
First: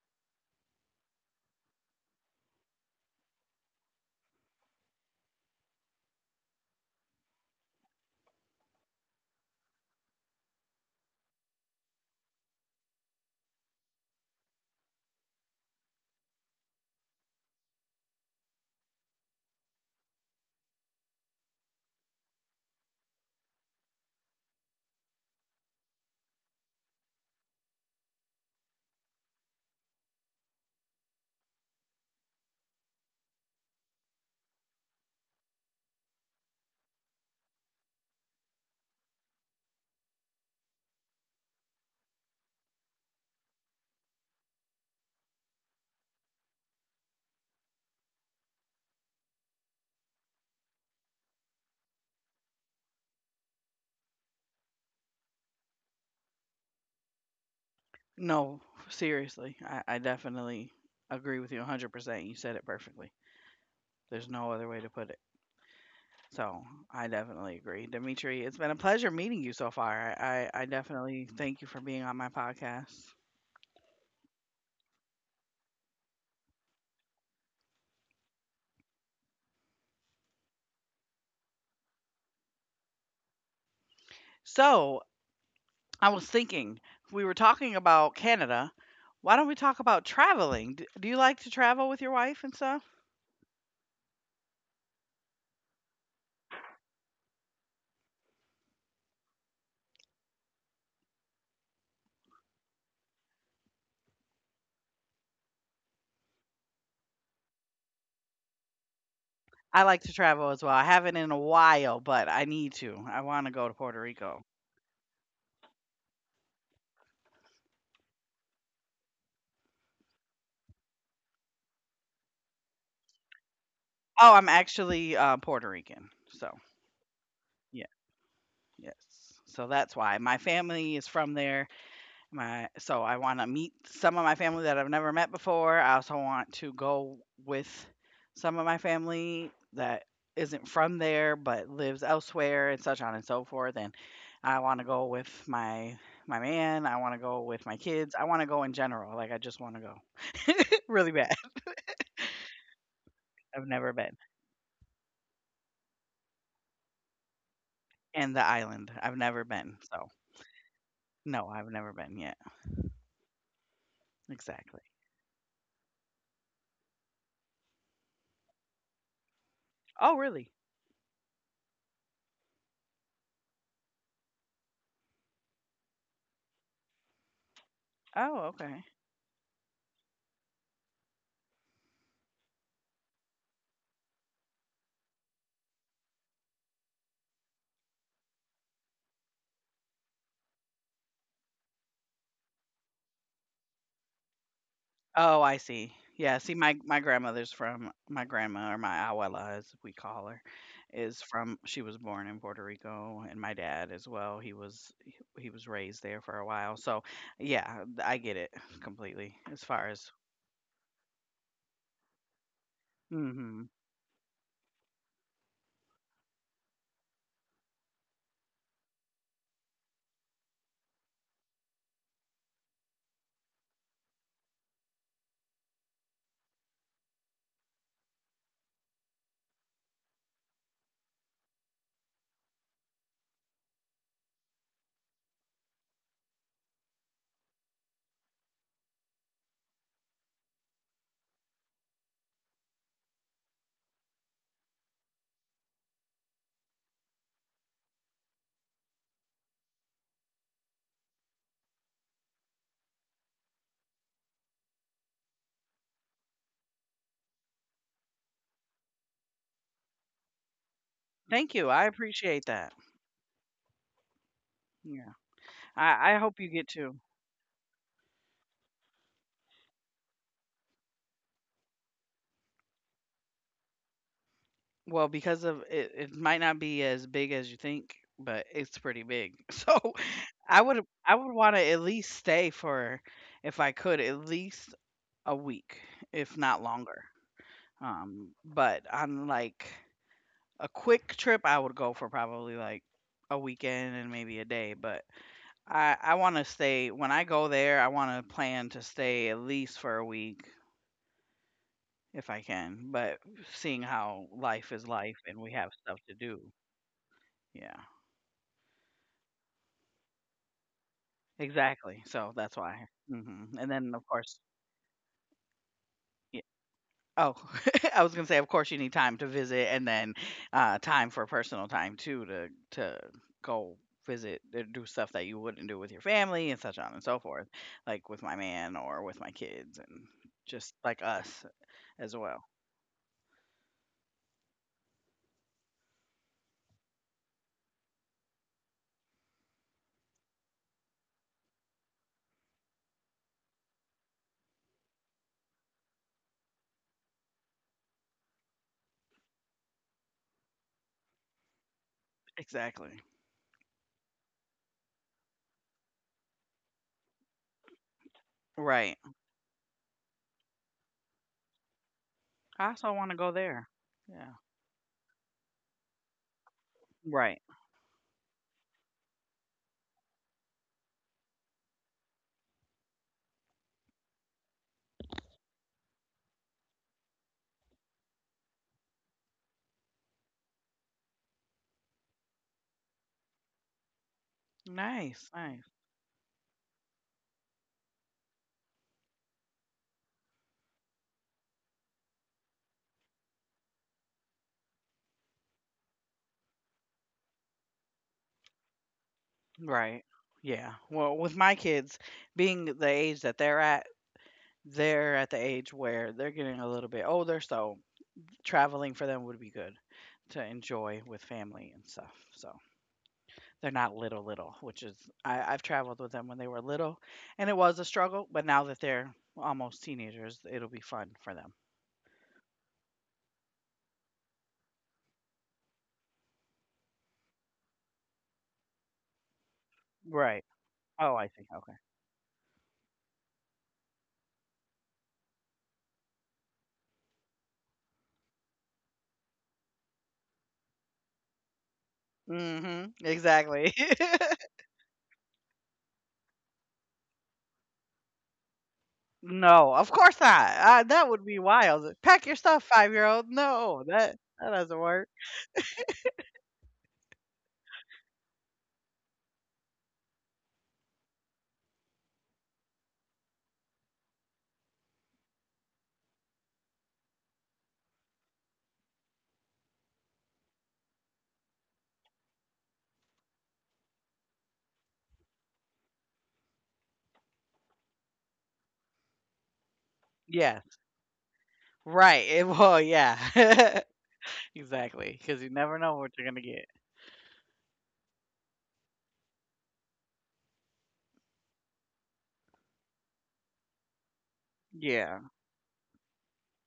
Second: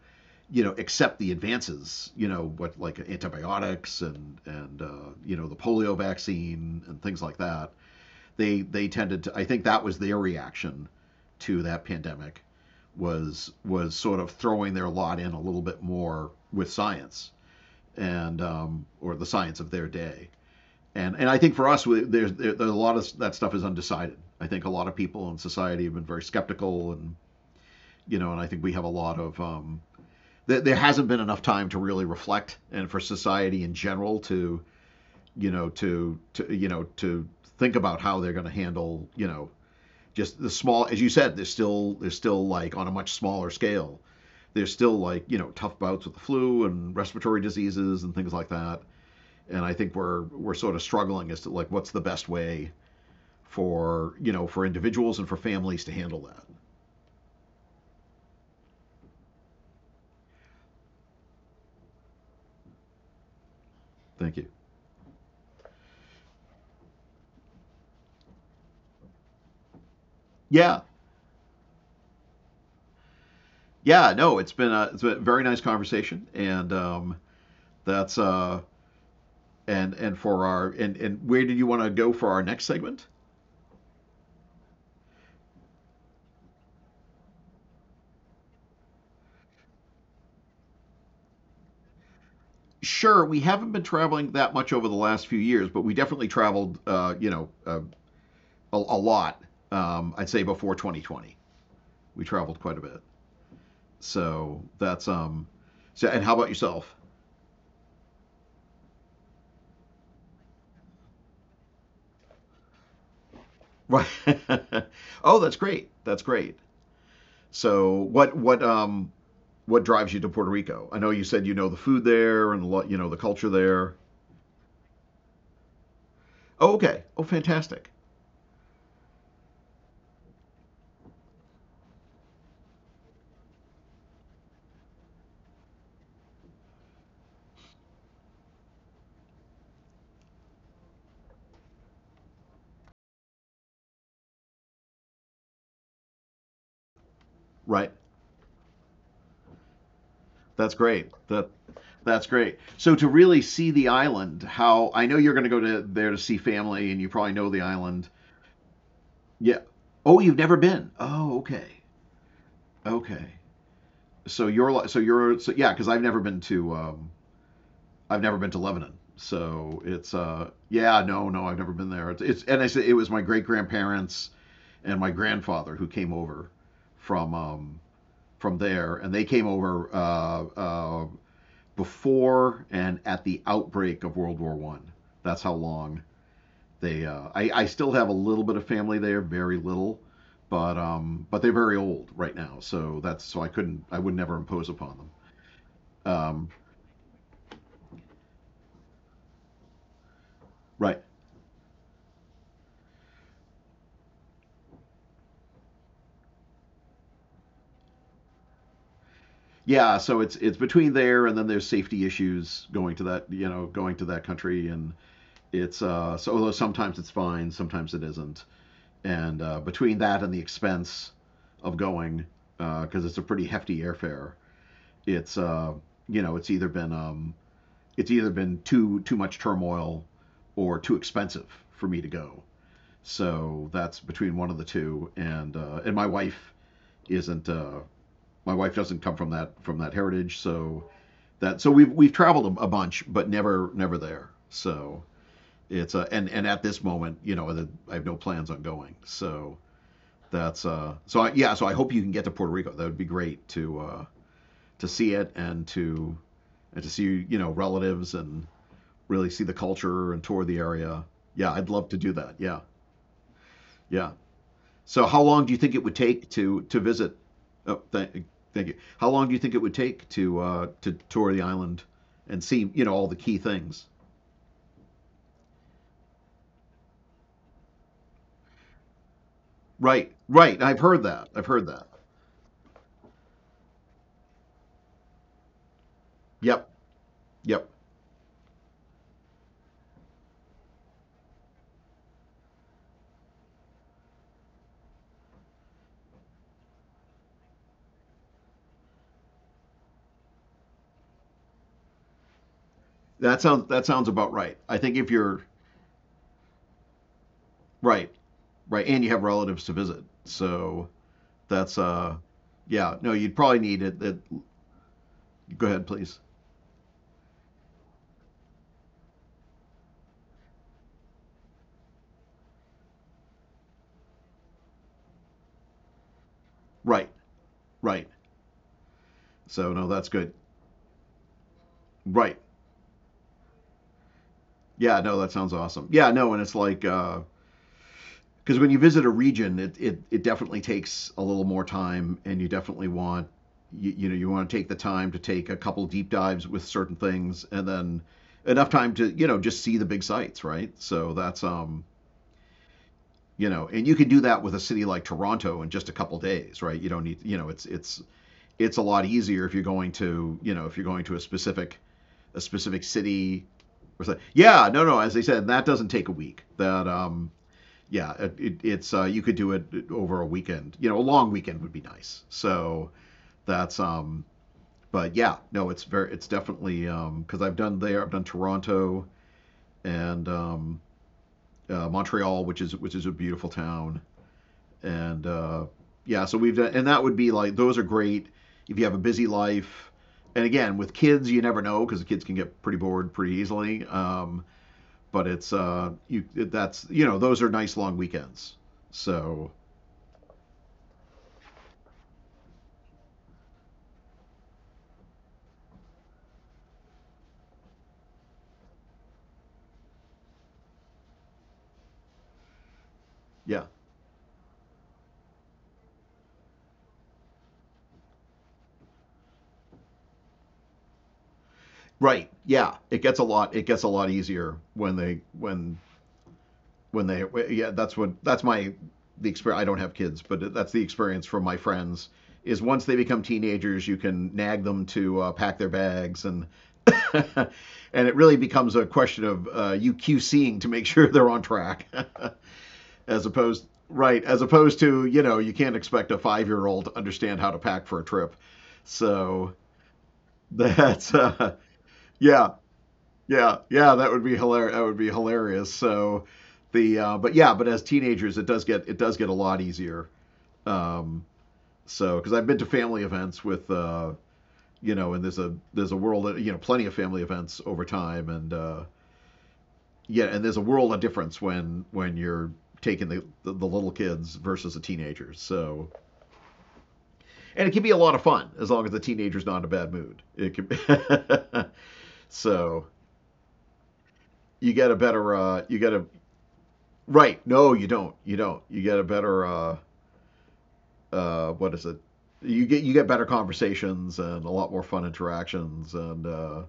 you know, accept the advances. You know, what, like, antibiotics, and and uh, you know the polio vaccine and things like that. They they tended to. I think that was their reaction to that pandemic, was was sort of throwing their lot in a little bit more with science, and, um, or the science of their day. And and I think for us, we, there's there's a lot of that stuff is undecided. I think a lot of people in society have been very skeptical, and, you know, and I think we have a lot of um, th- there hasn't been enough time to really reflect, and for society in general to, you know to, to you know to think about how they're going to handle, you know just the small as you said, there's still, there's still like on a much smaller scale, there's still, like, you know tough bouts with the flu and respiratory diseases and things like that. And I think we're we're sort of struggling as to, like, what's the best way for, you know for individuals and for families to handle that. No, seriously. I I definitely agree with you one hundred percent. You said it perfectly. There's Thank you. no other way to put it. So, I definitely agree. Dimitri, it's been a pleasure meeting you so far. I I, I Yeah, definitely thank you for being on my podcast. yeah, no, it's been a it's been a very nice conversation, and, um that's uh and and for our and and where did you want to go for our next segment? So, I was thinking, if we were talking about Canada. Why don't we talk about traveling? D- Do you like to travel with your wife and stuff? Sure, we haven't been traveling that much over the last few years, but we definitely traveled, uh, you know, uh, a, a lot. Um, I'd say before twenty twenty, we traveled quite a bit. So, that's um, so and how about yourself? I like to travel as well. I haven't in a while, but I need to. I want to go to Puerto Right. Rico. Oh, that's great. That's great. So, what what um what drives you to Puerto Rico? I know you said, you know, the food there, and, a lot, you know, the culture there. Oh, I'm actually uh, Puerto Rican. So, Oh, okay. Oh, yeah, fantastic. yes. So that's why my family is from there. My so I want to meet some of my family that I've never met before. I also want to go with some of my family that isn't from there but lives elsewhere and such on and so forth. And I want to go with my my man. I want to go with my Right. kids. I want to go in general. Like I just want to go That's great. really bad. That That's great. So, to really I've see the never been. island, how, I know you're going to go to there to see family, and you probably know the island. And the island. I've never Yeah. been. So Oh, you've never been. Oh, no, I've okay. never been yet. Okay. So Exactly. you're so you're so yeah, because I've never been to, um, I've never been to Lebanon. So it's Oh uh really? yeah, no, no, I've never been there. It's, it's and I said it was my great grandparents and my grandfather who came over from, um Oh from okay. there, and they came over, uh, uh, before and at the outbreak of World War One. That's how long. They, uh, I, I still have a little bit of family there, very little, but um, but they're very old right now, so that's so I couldn't, I would never impose upon them. Oh, I see. Yeah, Um, see, my my grandmother's from my grandma or my abuela, as we call her, right. is from. She was born in Puerto Rico, and my dad as well. He was he he was raised there for a while. So, yeah, I get it completely as far Yeah, as. so it's it's between there, and then there's safety issues going to that, you hmm know going to that country. And it's uh so although sometimes it's fine, sometimes it isn't. And, uh, between that and the expense of going, because, uh, it's a pretty hefty airfare. It's uh you know It's either been, um it's either been too too much turmoil or too expensive for me to go. So that's between one of the two, and uh, and my wife isn't. Uh, my wife doesn't come from that from that heritage, so that so we've we've traveled a, a bunch, but never never there. So it's uh, and and at this moment, you know, I have no plans on going. So that's uh, so I, yeah. So I hope you can get to Puerto Rico. That would be great to uh, to see it and to and to see you know relatives and really see the culture and tour the area. Yeah, Thank I'd you. I love to do that. appreciate Yeah, that. yeah. So Yeah, how long do you think it would I I take hope you to get to to. visit? Oh, thank, thank you. How long do you think it would take to uh, to tour the island and see you know all the key things? Well, because of it, it might not be as big as you think, but it's pretty big. So, Right, I right. I've would heard I that. would I've want to heard at that. least stay for if I could at least a week, if not Yep, longer. yep. Um, but on like a quick trip, I would go for probably like a weekend and maybe a day. But I I want to stay when I go there. I want to plan to stay at least for a week if I can. But That sounds seeing that sounds about how right. life I is think if life you're and we have stuff to do, yeah, right, right, and you have relatives to visit, so that's exactly. uh, So that's why. yeah. No, you'd probably hmm And need then it. of it course. Yeah, Go ahead, please. Oh, I was gonna say, of course, you need time to visit, and then uh, time for personal time too to to go visit and do stuff that you wouldn't do with your family and such on Right, and so forth, right. like with my man or with my So kids no, that's and good. just like us as Right. well. Yeah. No, that sounds awesome. Yeah. No, and it's like uh, because when you visit a region, it, it, it definitely takes a little more time, and you definitely want you, you know you want to take the time to take a couple deep dives with certain things, and then enough time to you know just see the big sites, right? So that's um Exactly. you know, and You can do that with a city like Toronto in just a couple days, right? You don't need, you know it's it's it's a Right. lot easier if you're going to, you know if you're going to a specific a I specific also want to go city there. or something. Yeah. Yeah, no, no, as they said, that doesn't take a week. That um Right. Yeah, it, it's uh, you could do it over a weekend. You know, a long weekend would be nice. So that's um, but yeah, no, it's very, it's definitely, um, because I've done there, I've done Toronto and um, uh, Montreal, which is which is a beautiful town, and Nice. uh, Nice. yeah, so we've done, and that would be like, those are great if you have a busy life. And again, with kids, you never know, because the kids can get pretty bored pretty easily. Um, but it's uh, you that's you know Those are nice long weekends. So Right. Yeah. Well, with my kids being the age that they're at, they're at the age where they're getting a little bit older, so traveling for them would be good to enjoy with family and stuff. So yeah. they're not little, little, which is, I, I've traveled with them when they were little and it was a struggle, but now that they're almost teenagers, it'll be fun for them. Right. Yeah. It gets a lot. It gets a lot easier when they when when they yeah. That's what that's my The experience. I don't have kids, Right. but that's the Oh, I experience see. from my friends. Is Once they become teenagers, you can nag them to uh, pack their bags, and and it really becomes a question of, uh, you QCing to make sure they're on track, Okay. Mm-hmm. as opposed Exactly. right as opposed to, you know you can't expect a five-year-old to understand how to pack for a trip. So No, of course not. Uh, that that's would be uh, wild. Pack your yeah. stuff, five year old. Yeah, No, yeah, that that, would be that hilarious. doesn't That would work. be hilarious. So, the uh, but yeah, but as teenagers, it does get it does get a lot easier. Um, so, because I've been to family events with uh, you know, and there's a there's a world, you know plenty of family events over time, and uh, yeah, and there's a world of difference when when you're taking the, the the little kids versus the teenagers. So, and it can be a lot of fun as long as the teenager's not in a bad mood. It Yeah. can. Right. It, well, so Yeah. you get a Exactly. better Because you uh, you never get know a what you're going to get. right. No, you don't. You don't. You get a better, uh uh what is it? You get you get better conversations and a lot more fun Yeah. interactions, and uh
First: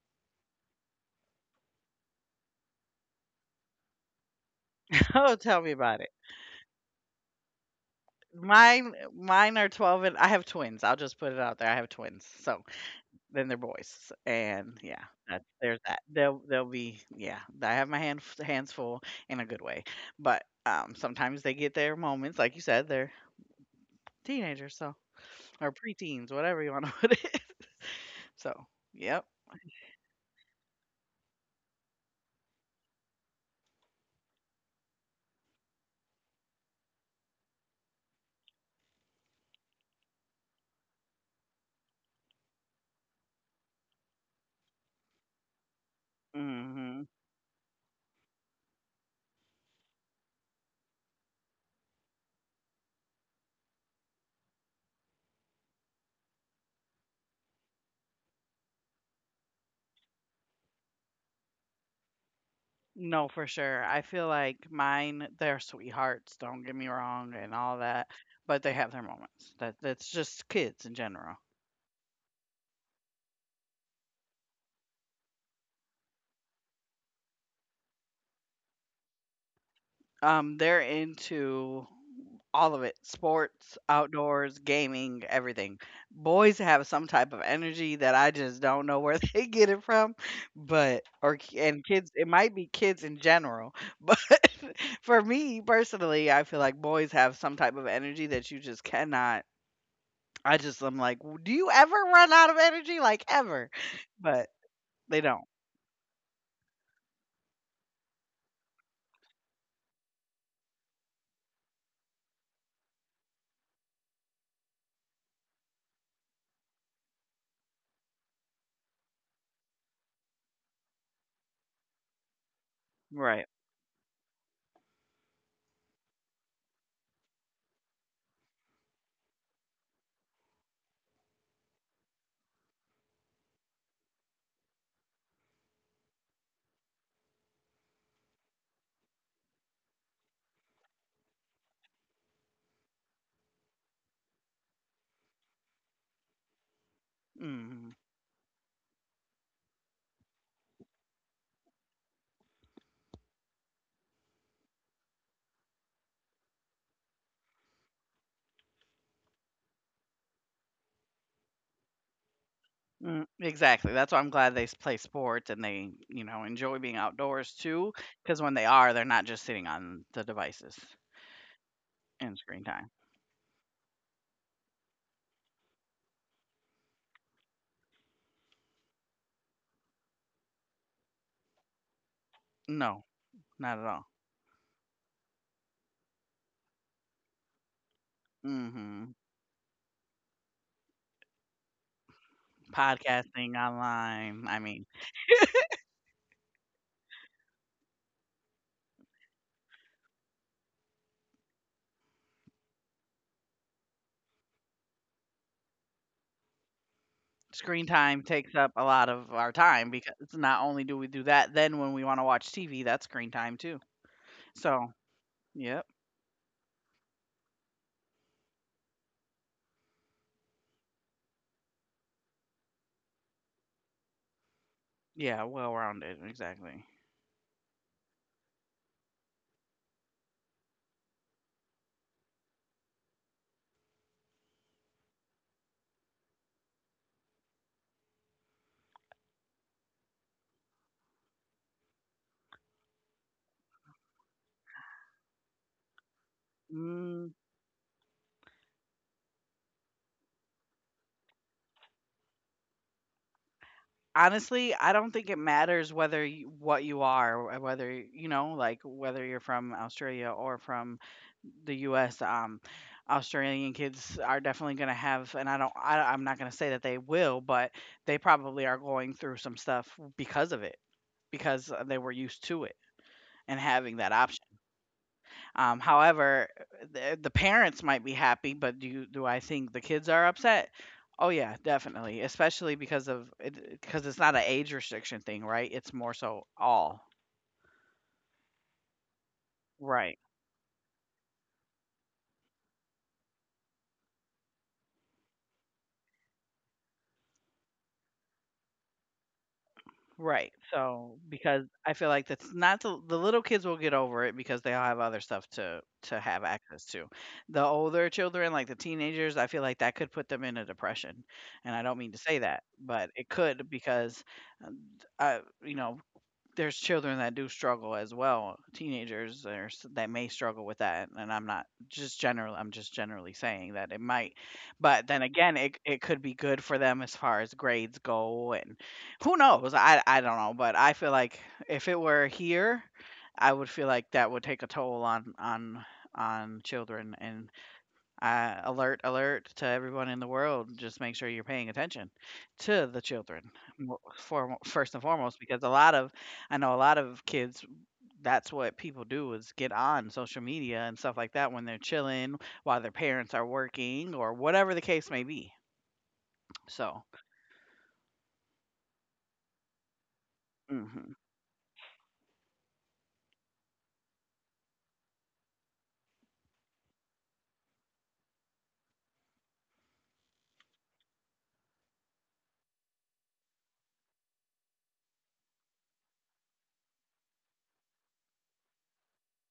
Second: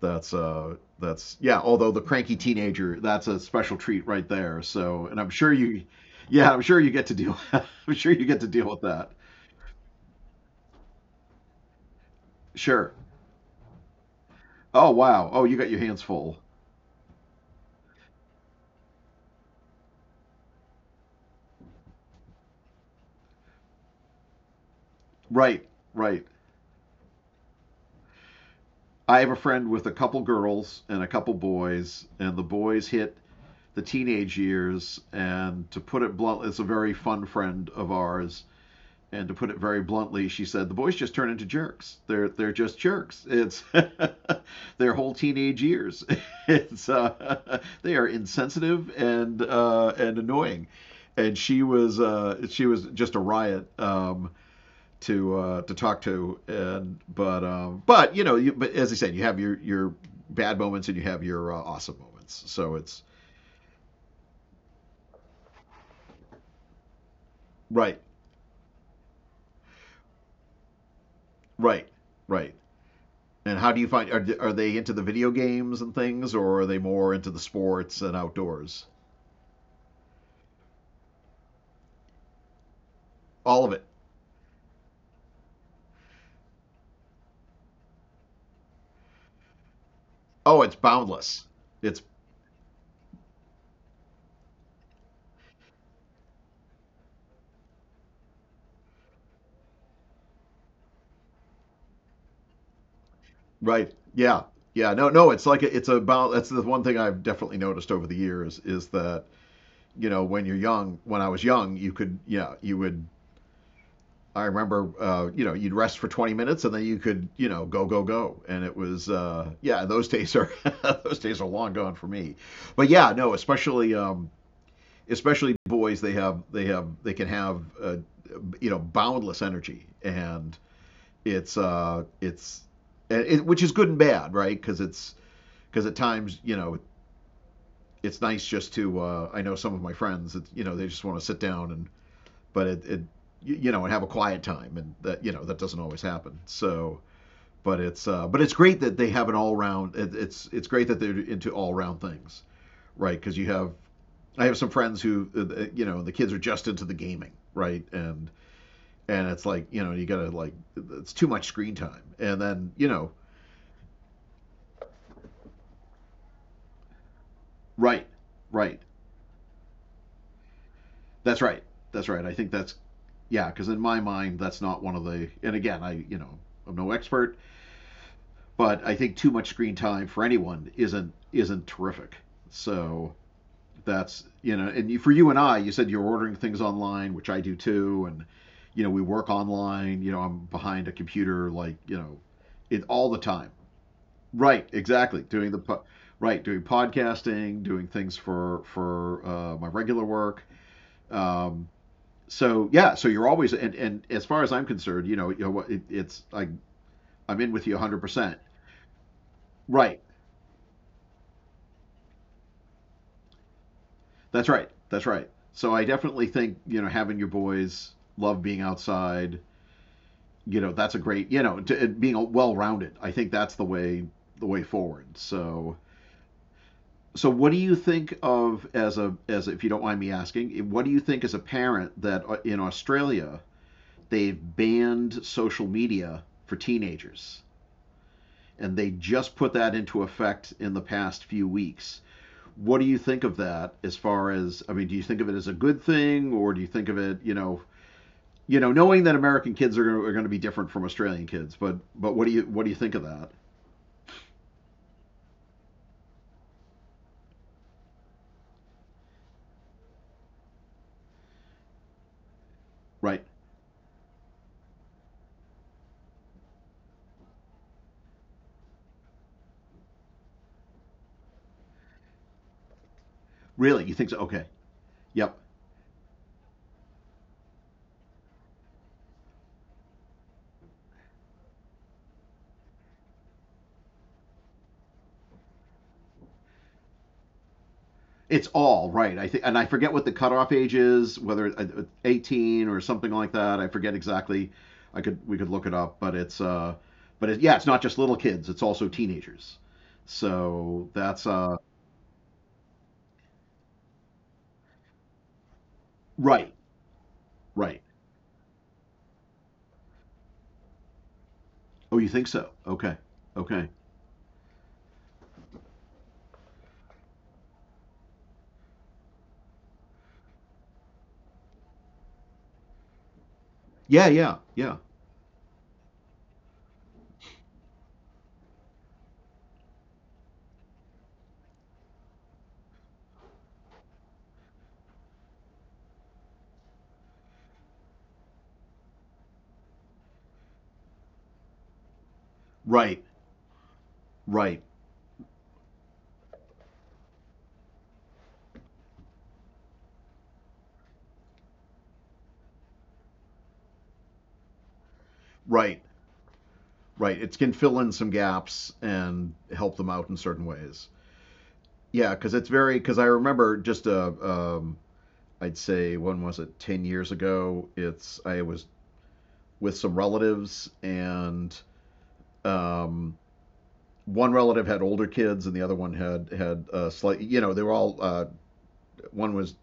that's uh that's yeah, although the cranky teenager, that's a special treat right there. So, and I'm Oh, sure tell me you about it. yeah, I'm sure you get to deal I'm sure you get to deal with Mine that. mine are twelve and I have twins. I'll just put it out there. I have twins. So, Sure. then they're boys. And Oh, yeah, wow. that Oh, you got there's your that. hands full. They'll they'll be yeah, I have my hand, hands full in a good way. But um sometimes they get their moments like you said, they're teenagers, so Right. or Right. preteens, whatever you want to put it. So, I yep. have a friend with a couple girls and a couple boys, and the boys hit the teenage years, and to put it bluntly, it's a very fun friend of ours. And to put it very bluntly, she said the boys just turn into jerks. They're they're just jerks. It's their whole teenage years. It's, hmm uh, they are insensitive and, uh, and annoying. And she was uh, she was just a riot, um, to uh, to talk to. And but um, but you know you, but as I said, you have your your bad moments and you have your uh, awesome moments. So it's No, for sure. I feel like mine, they're sweethearts, don't get me wrong, and all right. that, but they have their moments. That that's just kids in general. Right, right. And how do you find? Are, are they into the video games and things, or are they more into the sports and outdoors? Um, they're into all of it All of sports, it. outdoors, gaming, everything. Boys have some type of energy that I just don't know where they get it from, Oh, it's but or boundless. ki- and It's kids, it might be kids in general, but for me personally, I feel like boys have some type of energy that you just cannot. I just I'm like, "W- do you ever run out of energy? Like ever? right. Yeah, But yeah. No, they no. It's don't. like a, it's a bound. That's the one thing I've definitely noticed over the years, is that you know when you're young, when I was young, you could yeah, you would. I remember, uh, you know you'd rest for 20 minutes and then you could, you know go go go, and it was, uh, yeah, those days are those days are long gone for me. But yeah, no, Right. especially, um, especially boys, they have they have they can have uh, you know boundless energy, and it's uh it's it, which is good and bad, right? Because it's because at times, you know it's nice just to, uh, I know some of my friends that, you know they just want to sit down and but it, it you you know and have a quiet time, and that you know that doesn't always happen. So but Mhm. it's uh, but it's great that they have an all round it, it's it's great that they're into all round things, right? Because you have I have some friends who, uh, uh, you know, the kids are just into the gaming, right? And and it's like, you know, you gotta, like, it's too much screen time. And then, you know, Mm, exactly. That's why I'm glad they s- play sports and they, you know, enjoy being outdoors too. right, Because when they right, are, they're not just sitting on the devices that's right, that's right. I and think screen that's time. Yeah, because in my mind, that's not one of the. And again, I, you know, I'm no expert, but I think too much screen time for anyone isn't isn't terrific. So No, not at all. that's you know, and you, for you and I, you said you're ordering things online, which I do too, and, you know, we Hmm work online. You know, I'm behind a computer like, you know it, all the time. Podcasting online. Right, I mean, exactly. Doing the po- right, doing podcasting, doing things for for uh, my regular work. Um, so yeah, so you're always and, and as far as I'm concerned, you know, you know, it, it's like, I'm in with you screen 100. time percent takes up a lot of our time Right, because not only do we do that, then when we want to watch T V, that's screen time too. that's right, So, that's right. So I yep. definitely think, you know having your boys love being outside, you know, that's a great, you know to, being well rounded. I think that's the way, the way forward. Yeah, So, well rounded. Exactly. so what do you think of, as a, as, if you don't mind me asking, what do you think, as a parent, that, uh, in Australia they've banned social media for teenagers, and they just put that into effect in the past few weeks? What do you think of that, as far as, I mean, do you think of it as a good thing, or do you think of it, you Mm, know, you know knowing that American kids are going to, are going to be different from Australian kids, but but what do you, what do you think of that? honestly, I don't think it matters whether you what you are, wh- whether, you know, like whether you're from Australia or from the U S, um, Right, Australian kids are definitely going to have, and I don't, I, I'm not going to say that they will, but they probably are going through some stuff because of it, because uh, they were used to it and really? You having think so? that Okay. option. Yep. Um, however, the, the parents might be happy, but do you, do I think the kids are upset? Oh yeah, definitely, especially because of because it's not an age restriction thing, right? It's more so all. It's all right, I think, and I forget what the Right. cutoff age is, whether it- uh, eighteen or something like that. I forget exactly. I could We could look it up, but it's uh, but it, yeah, it's not just little kids; it's also teenagers. Right. So that's So uh, because I feel like that's not the, the little kids will get over it because they'll have other stuff to to have right, access to. The right. older children, like the teenagers, I feel like that could put them in a depression. And I Oh, don't you mean think to say so? that, Okay, but it okay. could because um, uh, I, you know, there's children that do struggle as well, teenagers there's that may struggle with that, and I'm not just general I'm just generally saying that Yeah, it yeah, might, yeah. but then again, it it could be good for them as far as grades go, and who knows? I I don't know, but I feel like if it were here, I would feel like that would take a toll on on on children and uh, alert, alert to everyone in the world. Just make sure you're paying attention to Right, the children mo- right, for, first and foremost, because a lot of, I know a lot of kids, that's what people do is get on social media and stuff like that when they're chilling while their parents are working or whatever the case may be. right, So, right. It can fill in some gaps and help them out in certain ways. hmm Yeah, because it's very because I remember just a, um, I'd say, when was it? Ten years ago. It's I was with some relatives, and, um, one relative had older kids, and the other one had had, uh, slight. You know, they were all. Uh, one was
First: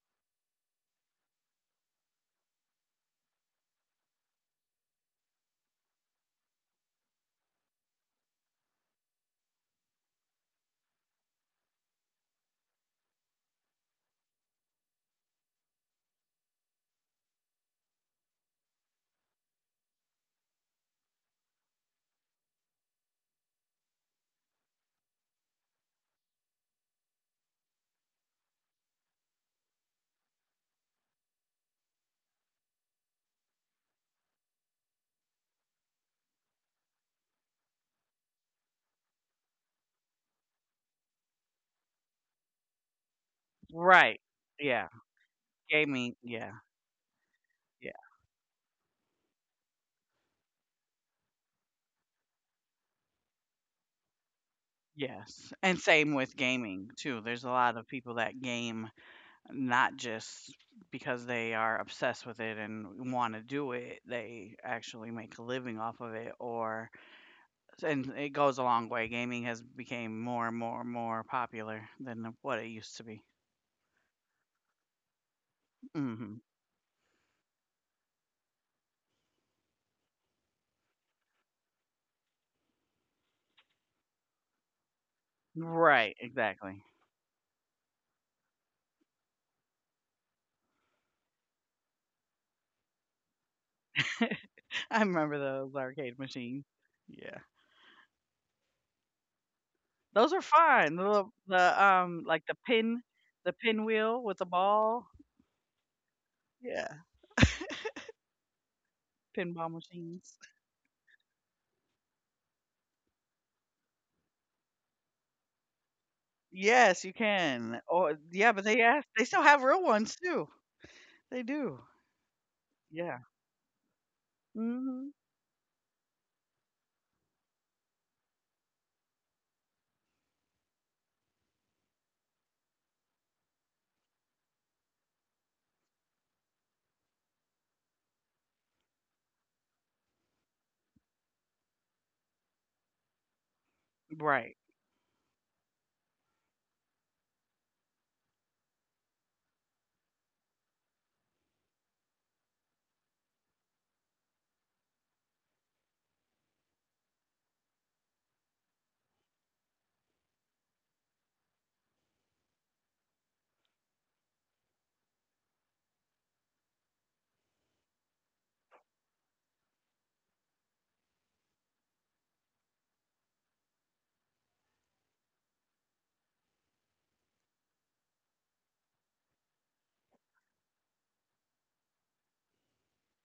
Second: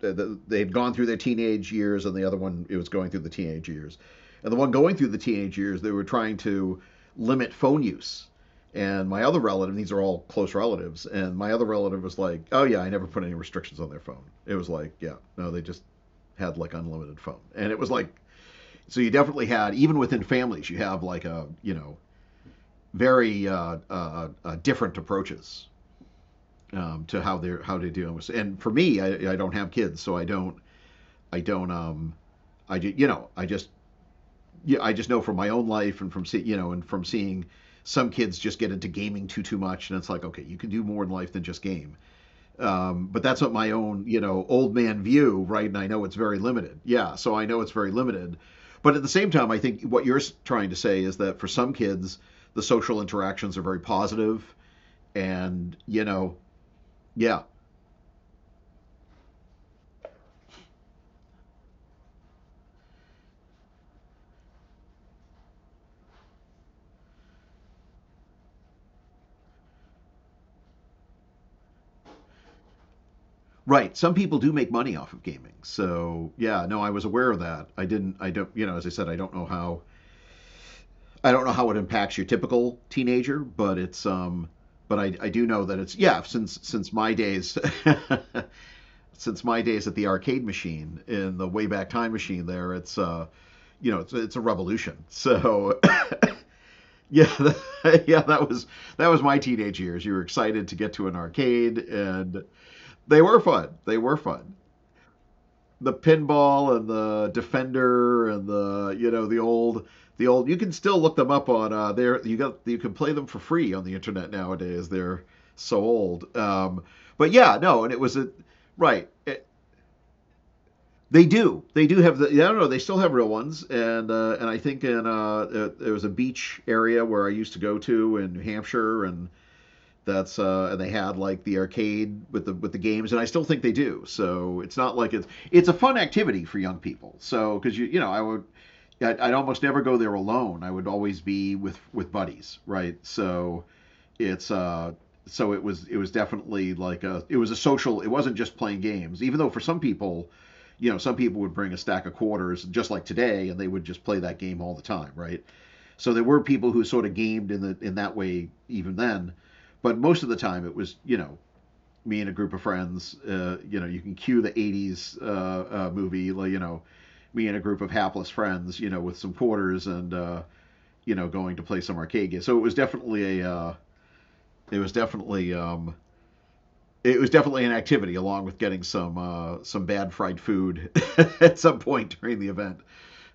They had gone through their teenage years, and the other one it was going through the teenage years. And the one going through the teenage years, they were trying to limit phone use. And my other relative, these are all close relatives, and my other relative was like, "Oh yeah, I never put any restrictions on their phone." It was like, "Yeah, no, they just had like unlimited phone," and it was like, so you definitely had, even within families, you have like a you know very uh, uh, uh, different approaches um, to how they're how they deal with. And for me, I, I don't have kids, so I don't I don't um I ju- you know I just, yeah, I just know from my own life and from see, you know and from seeing some kids just get into gaming too too much, and it's like, okay, you can do more in life than just game. Um, but that's what my own, you right. know, old Yeah. man view, right? And I know it's Gaming. very Yeah. limited. Yeah, so I know it's very Yeah. limited. But at the same time, I think what you're trying to say is that for some kids, the social interactions are very positive, positive. Yes. And And you same know, with gaming, too. yeah, There's a lot of people that game not just because they are obsessed with it and want to do it they actually make a living off of it or and it goes a long way gaming has become more and more and more popular than what it used to be right. Some people do make money off of gaming. So hmm yeah, no, I was aware of that. I didn't. I don't. You know, as I said, I don't know how. I don't know how it impacts your typical teenager, but it's um. But I, I do know that it's right yeah. Since exactly since my days, since my days at the arcade machine in the way back time machine there, it's uh you know it's, it's a revolution. I remember those So arcade machines yeah, yeah that, yeah, that was, that was my teenage years. You were those are excited to get fun the, to an little- arcade, the um and like the pin they were the fun they were pinwheel with the fun ball The pinball and yeah the defender and the, you know, the pinball old, the machines. old, you can still look them up on uh there. You got, you can play them for free on the internet nowadays. They're so old. um Yes, you But yeah, no, can. and it was Oh, a, yeah, but they right. ask they still have real ones too. They They do. They do. do have the. Yeah, I don't know. They still have Yeah. real ones, and uh, and I think in uh, Mhm. uh, there was a beach area where I used to go to in New Hampshire, and that's uh, and they had like the arcade with the with the games, and I still think they do. So it's not like it's it's a fun activity for young people. So because you you know, I would, I'd, I'd almost never go there alone. I would always be with with buddies, right? So it's Right. uh so it was, it was definitely like a, it was a social, it wasn't just playing games, even though for some people, you know, some people would bring a stack of quarters just like today, and they would just play that game all the time, right? So there were people who sort of gamed in the in that way even then, but most of the time it was, you know, me and a group of friends. Uh, you know, you can cue the eighties uh, uh, movie, like, you know, me and a group of hapless friends, you know, with some quarters and uh, you know, going to play some arcade game. So it was definitely a uh, it was definitely um, it was definitely an activity, along with getting some uh, some bad fried food at some point during the event.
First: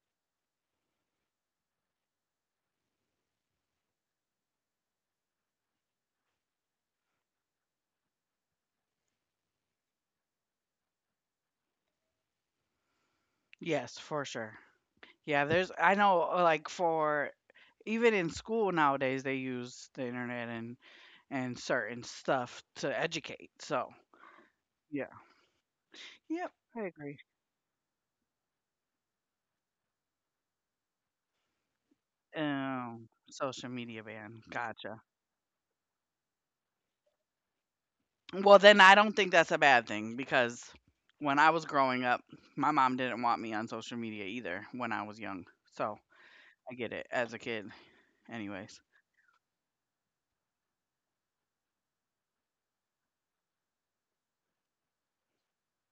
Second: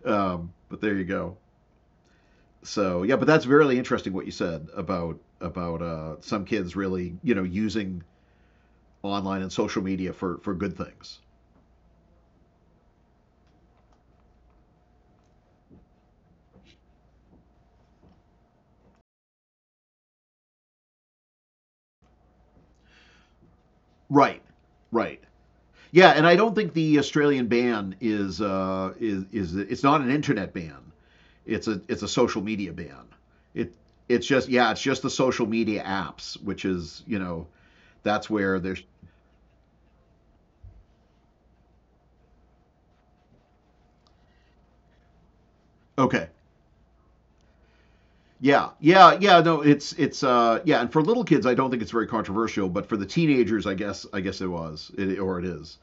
Um, but there you go. So yeah, but that's really interesting what you said about about uh, some kids really, you know, using online and social media for for good things. Yes, for sure. Yeah, there's I know uh, like for even in school nowadays they use the internet and and certain stuff to educate. So, Right. yeah. Right. Yeah, and I Yep, don't think I the agree. Australian ban is uh, is, is it's not an internet ban. It's a it's a social media Um ban. social It, media it's ban. just yeah, it's Gotcha. just the social media apps, which is, you know, that's Well, where then there's, I don't think that's a bad thing because when I was growing up, my mom didn't want me on social media either when I was young. So, okay. I get it as a kid Yeah. anyways. Yeah. Yeah. No, it's it's uh yeah, and for little kids, I don't think it's very controversial, but for the teenagers, I guess I guess it was it, or it is.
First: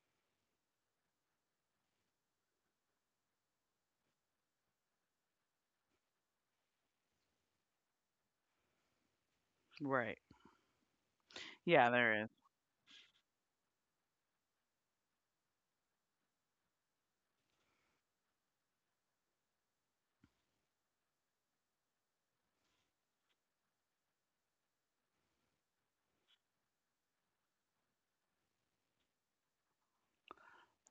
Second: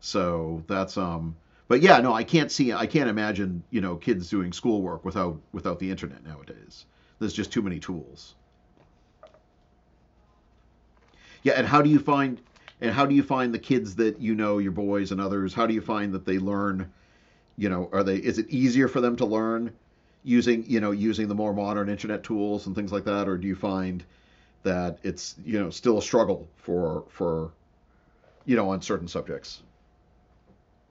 So that's um. But yeah, no, I can't see I can't imagine, you know, kids doing schoolwork without without the internet nowadays. There's just too many tools. Right. Yeah, and how do Yeah, you there is. find, and how do you find the kids that, you know, your boys and others? How do you find that they learn? You know, are they, is it easier for them to learn using, you know, using the more modern internet tools and things like that, or do you find that it's, you know, still a struggle for for you know, on certain subjects.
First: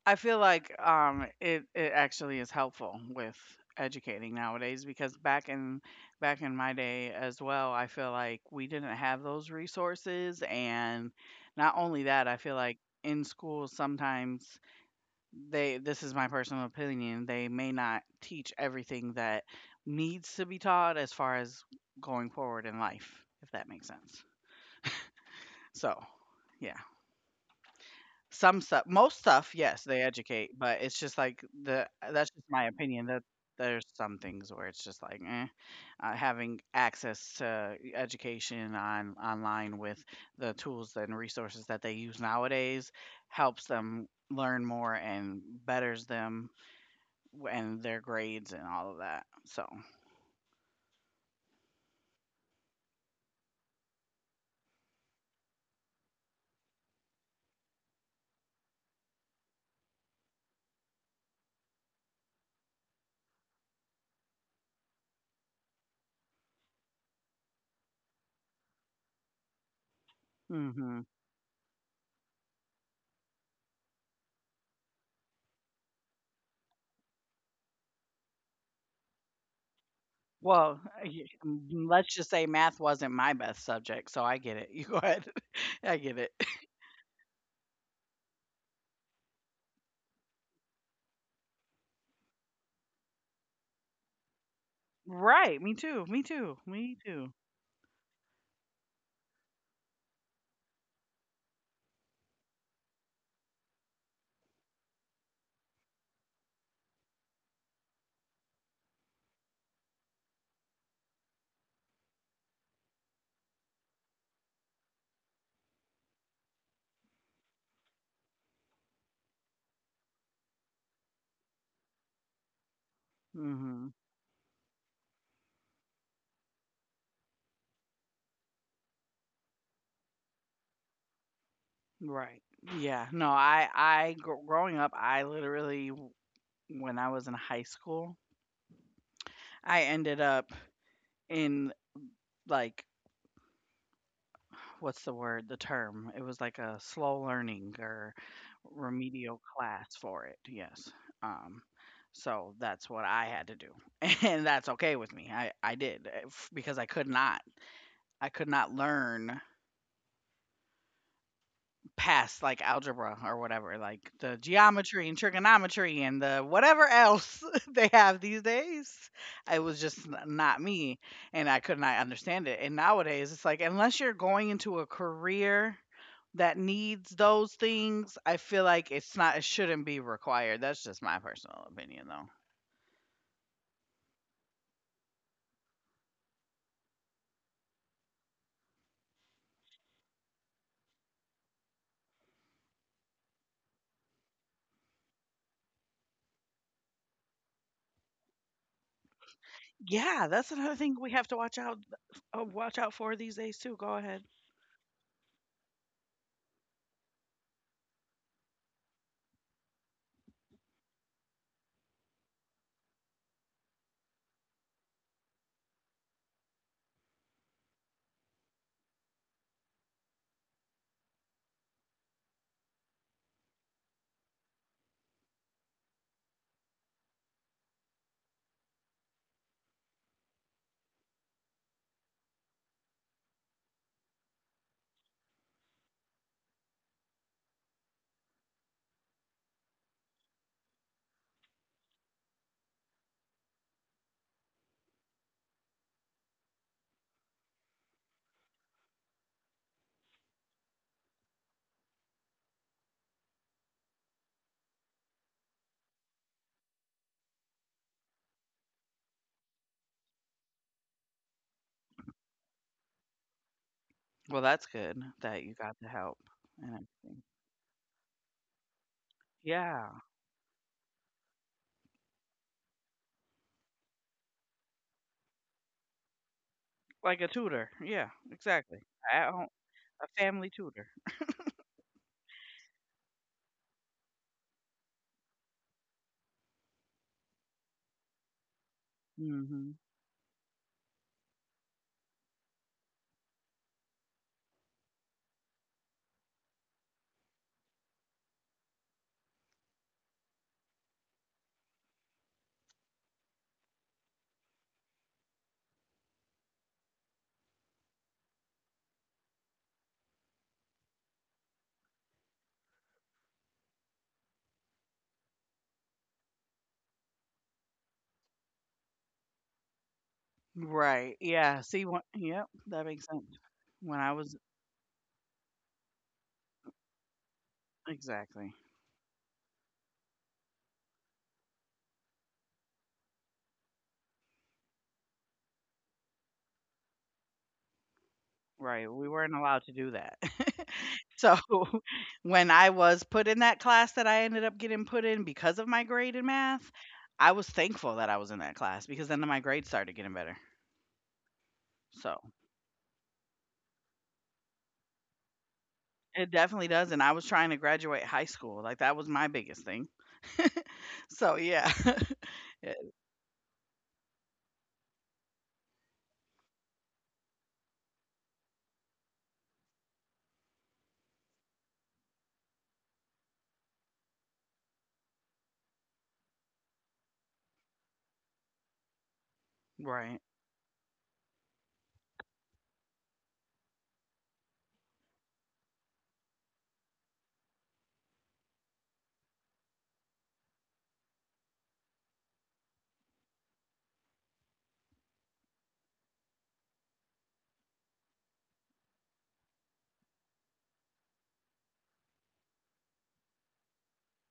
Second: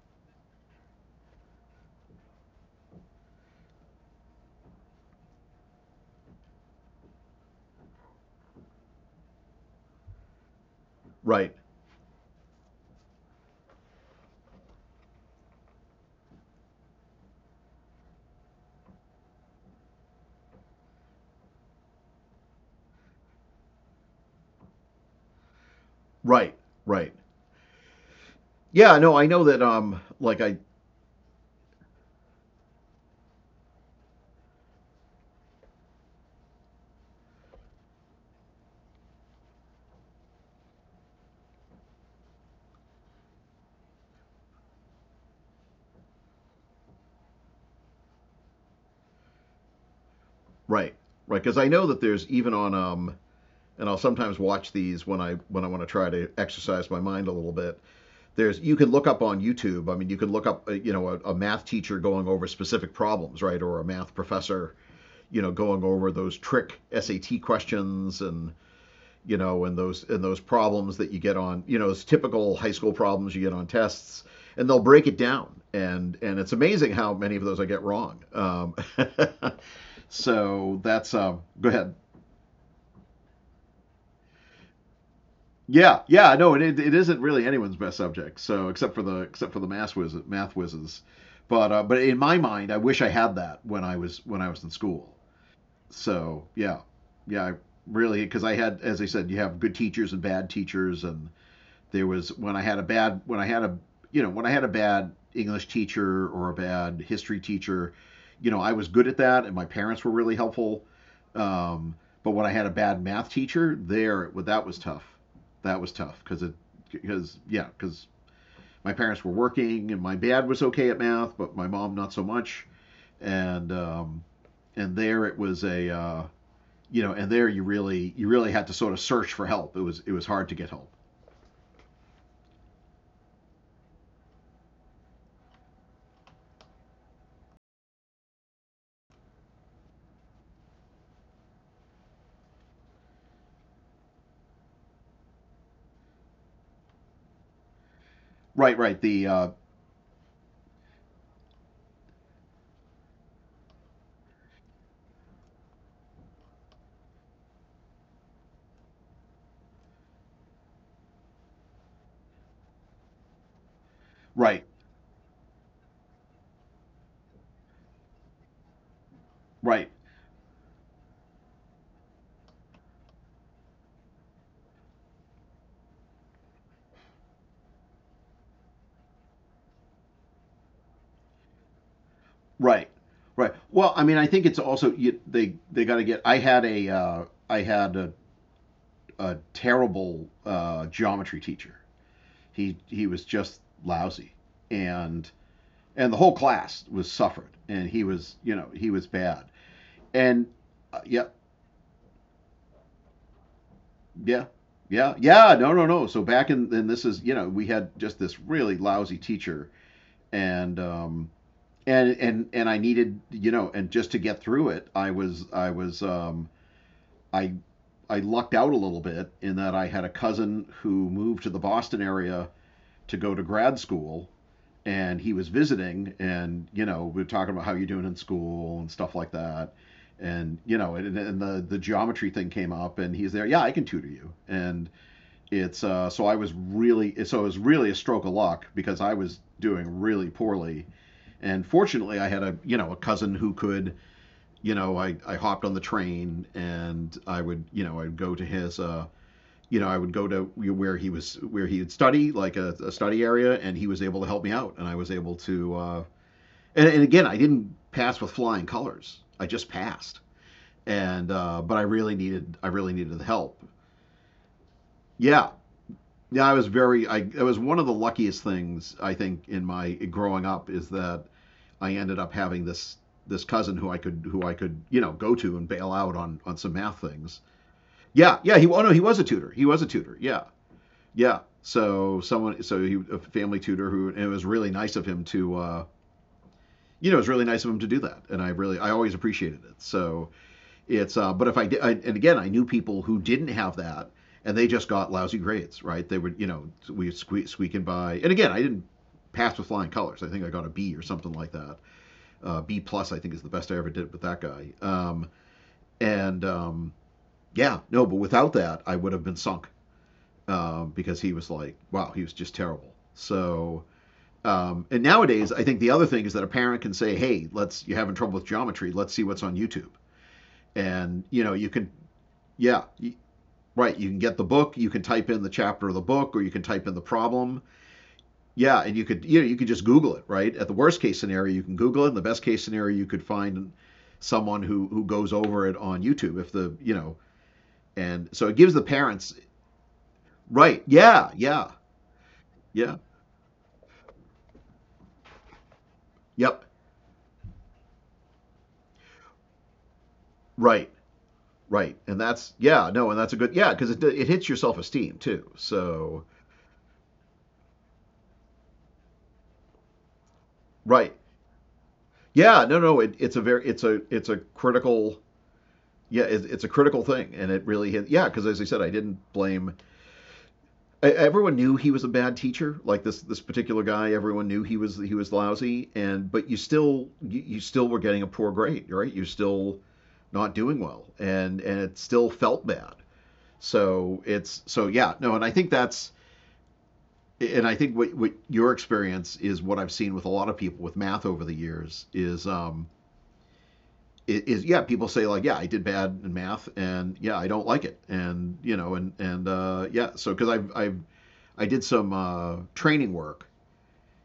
I feel like um it it actually is helpful with educating nowadays because back in back in my day as well, I feel like we didn't have those resources and Right, not only that, I feel like in schools sometimes they this is my personal opinion, they may not teach everything that needs to be taught as far as going forward in life, if that makes sense. So, right, yeah. right. Some stuff Yeah, no, most I know stuff, that. yes, Um, they like I educate, but it's just like the uh, that's just my opinion that there's some things where it's just like, eh, uh, having access to e, education on online with the tools and resources that they use nowadays helps them learn more and betters them w- and their grades and all of that. So, right, right, because I know that there's even on um, and I'll sometimes watch these when I when I want to try to exercise my mind a little bit. There's, you can look up on YouTube. I mean, you can look up uh, you know, a, a math teacher going over specific problems, right, or a math professor, you know, going over those trick S A T questions, and you know, and those, and those problems hmm that you get on, you know, those typical high school problems you get on tests, and they'll break it down, and and it's amazing how many of those I get wrong. Um, so well, that's y- um, go ahead. let's just say math wasn't my best subject, so I get it. You go ahead. I Yeah, get yeah, it. no, it, it isn't really anyone's best subject. So except for the except for the math whiz math whizzes, but uh, but in my mind, I wish I had that when I was when I was in school. Right. Me too. Me So too. yeah, Me too. yeah, I really, because I had, as I said, you have good teachers and bad teachers, and there was when I had a bad, when I had a, you know, when I had a bad English teacher or a bad history teacher, you know, I was good at that, and my parents were really helpful. Um, but when I had a bad math teacher, there, well, that was tough. That was tough because it, because yeah, because my parents were working, and my dad was okay at math, but my mom not so much, and Mhm. um, and there it was a uh, you know, and there you really, you really had to sort of search for help. It was, it was hard to get help. Right. Yeah. No, I I gr- growing up, I literally w- when I was in high school, I ended up in like what's the word, the term? It was like a slow learning or Right, right, the remedial uh, class for it. Yes. Um, so that's what I had to do. And that's okay with me. I I did eh, f- because I could not I could not learn past like algebra or whatever, like the right, geometry and trigonometry and the whatever else they have these days. right. It was just n- not me, and I could not understand it. And nowadays, it's like unless you're going into a career that needs those things, I feel like it's not it shouldn't be required. That's just my personal opinion, though. Right, right. Well, I mean, I think it's also you, they they got to get. I had a uh, I had a, a terrible uh, geometry teacher. He he was just lousy, and and the whole class was suffered, and he was, you know, he was bad, Yeah, and that's another thing uh, we yeah, have to watch out uh, watch out for these days too. Go ahead. yeah, yeah, yeah, no, no, no. So back in then, this is, you know, we had just this really lousy teacher, and um, and and and I needed, you know, and just to get through it, I was, I was um. I I lucked out a little bit in that I had a cousin who moved to the Boston area to go to grad school, and he was visiting, and you know, we were talking about how you're doing in school and stuff like that, and you know, and, and the the geometry thing came up, and he's there, yeah, I can tutor you, and it's uh, so I was really, so it was really a stroke of luck because I was doing really poorly, and fortunately I had a, you know, a cousin who could, you know, i, I hopped on the train, and I would, you know, I'd go to his uh, you know, I would go to where he was, where he would study, like a, a study area, and he was able to help me out, and I was able to. Uh, and, and again, I didn't pass with flying colors. I just passed, and uh, but I really needed, I really needed the help. Well, that's good that Yeah, you got the help yeah, I was and very. I, everything. it was one of the luckiest things, I think, in Yeah. my growing up, is that I ended up having this, this cousin who I could, who I could, you know, go to and bail out on on some math Like a things. tutor. Yeah, Yeah, yeah, he, exactly. oh no, he was a At home, tutor. He was a a tutor. Yeah. family tutor. Yeah. So someone, so he a family tutor who, and it was really nice of him to, uh, you know, it was really nice of him to do that, and I really, I always appreciated Hmm. it. So it's, uh, but if I did, I, and again, I knew people who didn't have that, and they just got lousy grades, right? They would, you know, we squeak, squeaking by, and again, I didn't pass with flying colors. I think I got a B or something like that. Uh, B plus, I think, is the best I ever did with that guy. Um, and um, yeah, no, but without that, I would have been sunk, um, because he was like, wow, he was just terrible. So um, and nowadays, I think the other thing is that a parent can say, "Hey, let's, you're having trouble with geometry. Let's see what's on YouTube." Right. And you know, Yeah. you See can, what? Yep. That yeah, makes sense. right. When I You can was get the book. You can type in the chapter of the book, or you can type in the problem. exactly Yeah, and you could, you know, you could just Google it. Right. At the worst case scenario, you can Google it. In the best case scenario, you could find someone who who goes over it on YouTube. If the you know, And so it gives the right, we weren't parents, allowed to do that. right? So, Yeah, yeah, when I was yeah, put in that class that I ended up getting put in because of my grade in math, yep, I was thankful that I was in that class because then my grades started getting better. right. Right, So and that's yeah, no, and that's a good yeah because it it hits your self esteem too. it So definitely does. And I was trying to graduate high school. Like that was my biggest thing. right, So yeah. yeah, It- no, no, it, it's a very it's a it's a critical yeah it, it's a critical thing, and it really hit yeah because as I said, I didn't blame I, everyone knew he was a bad teacher like this this particular guy. Everyone knew he was he was lousy, and but you still you, you still were getting a poor grade, right? You're still Right. not doing well, and and it still felt bad. So it's so yeah no, and I think that's and I think what what your experience is what I've seen with a lot of people with math over the years is um is yeah people say like yeah I did bad in math and yeah I don't like it and you know and and uh, yeah so because I've I've I did some uh, training work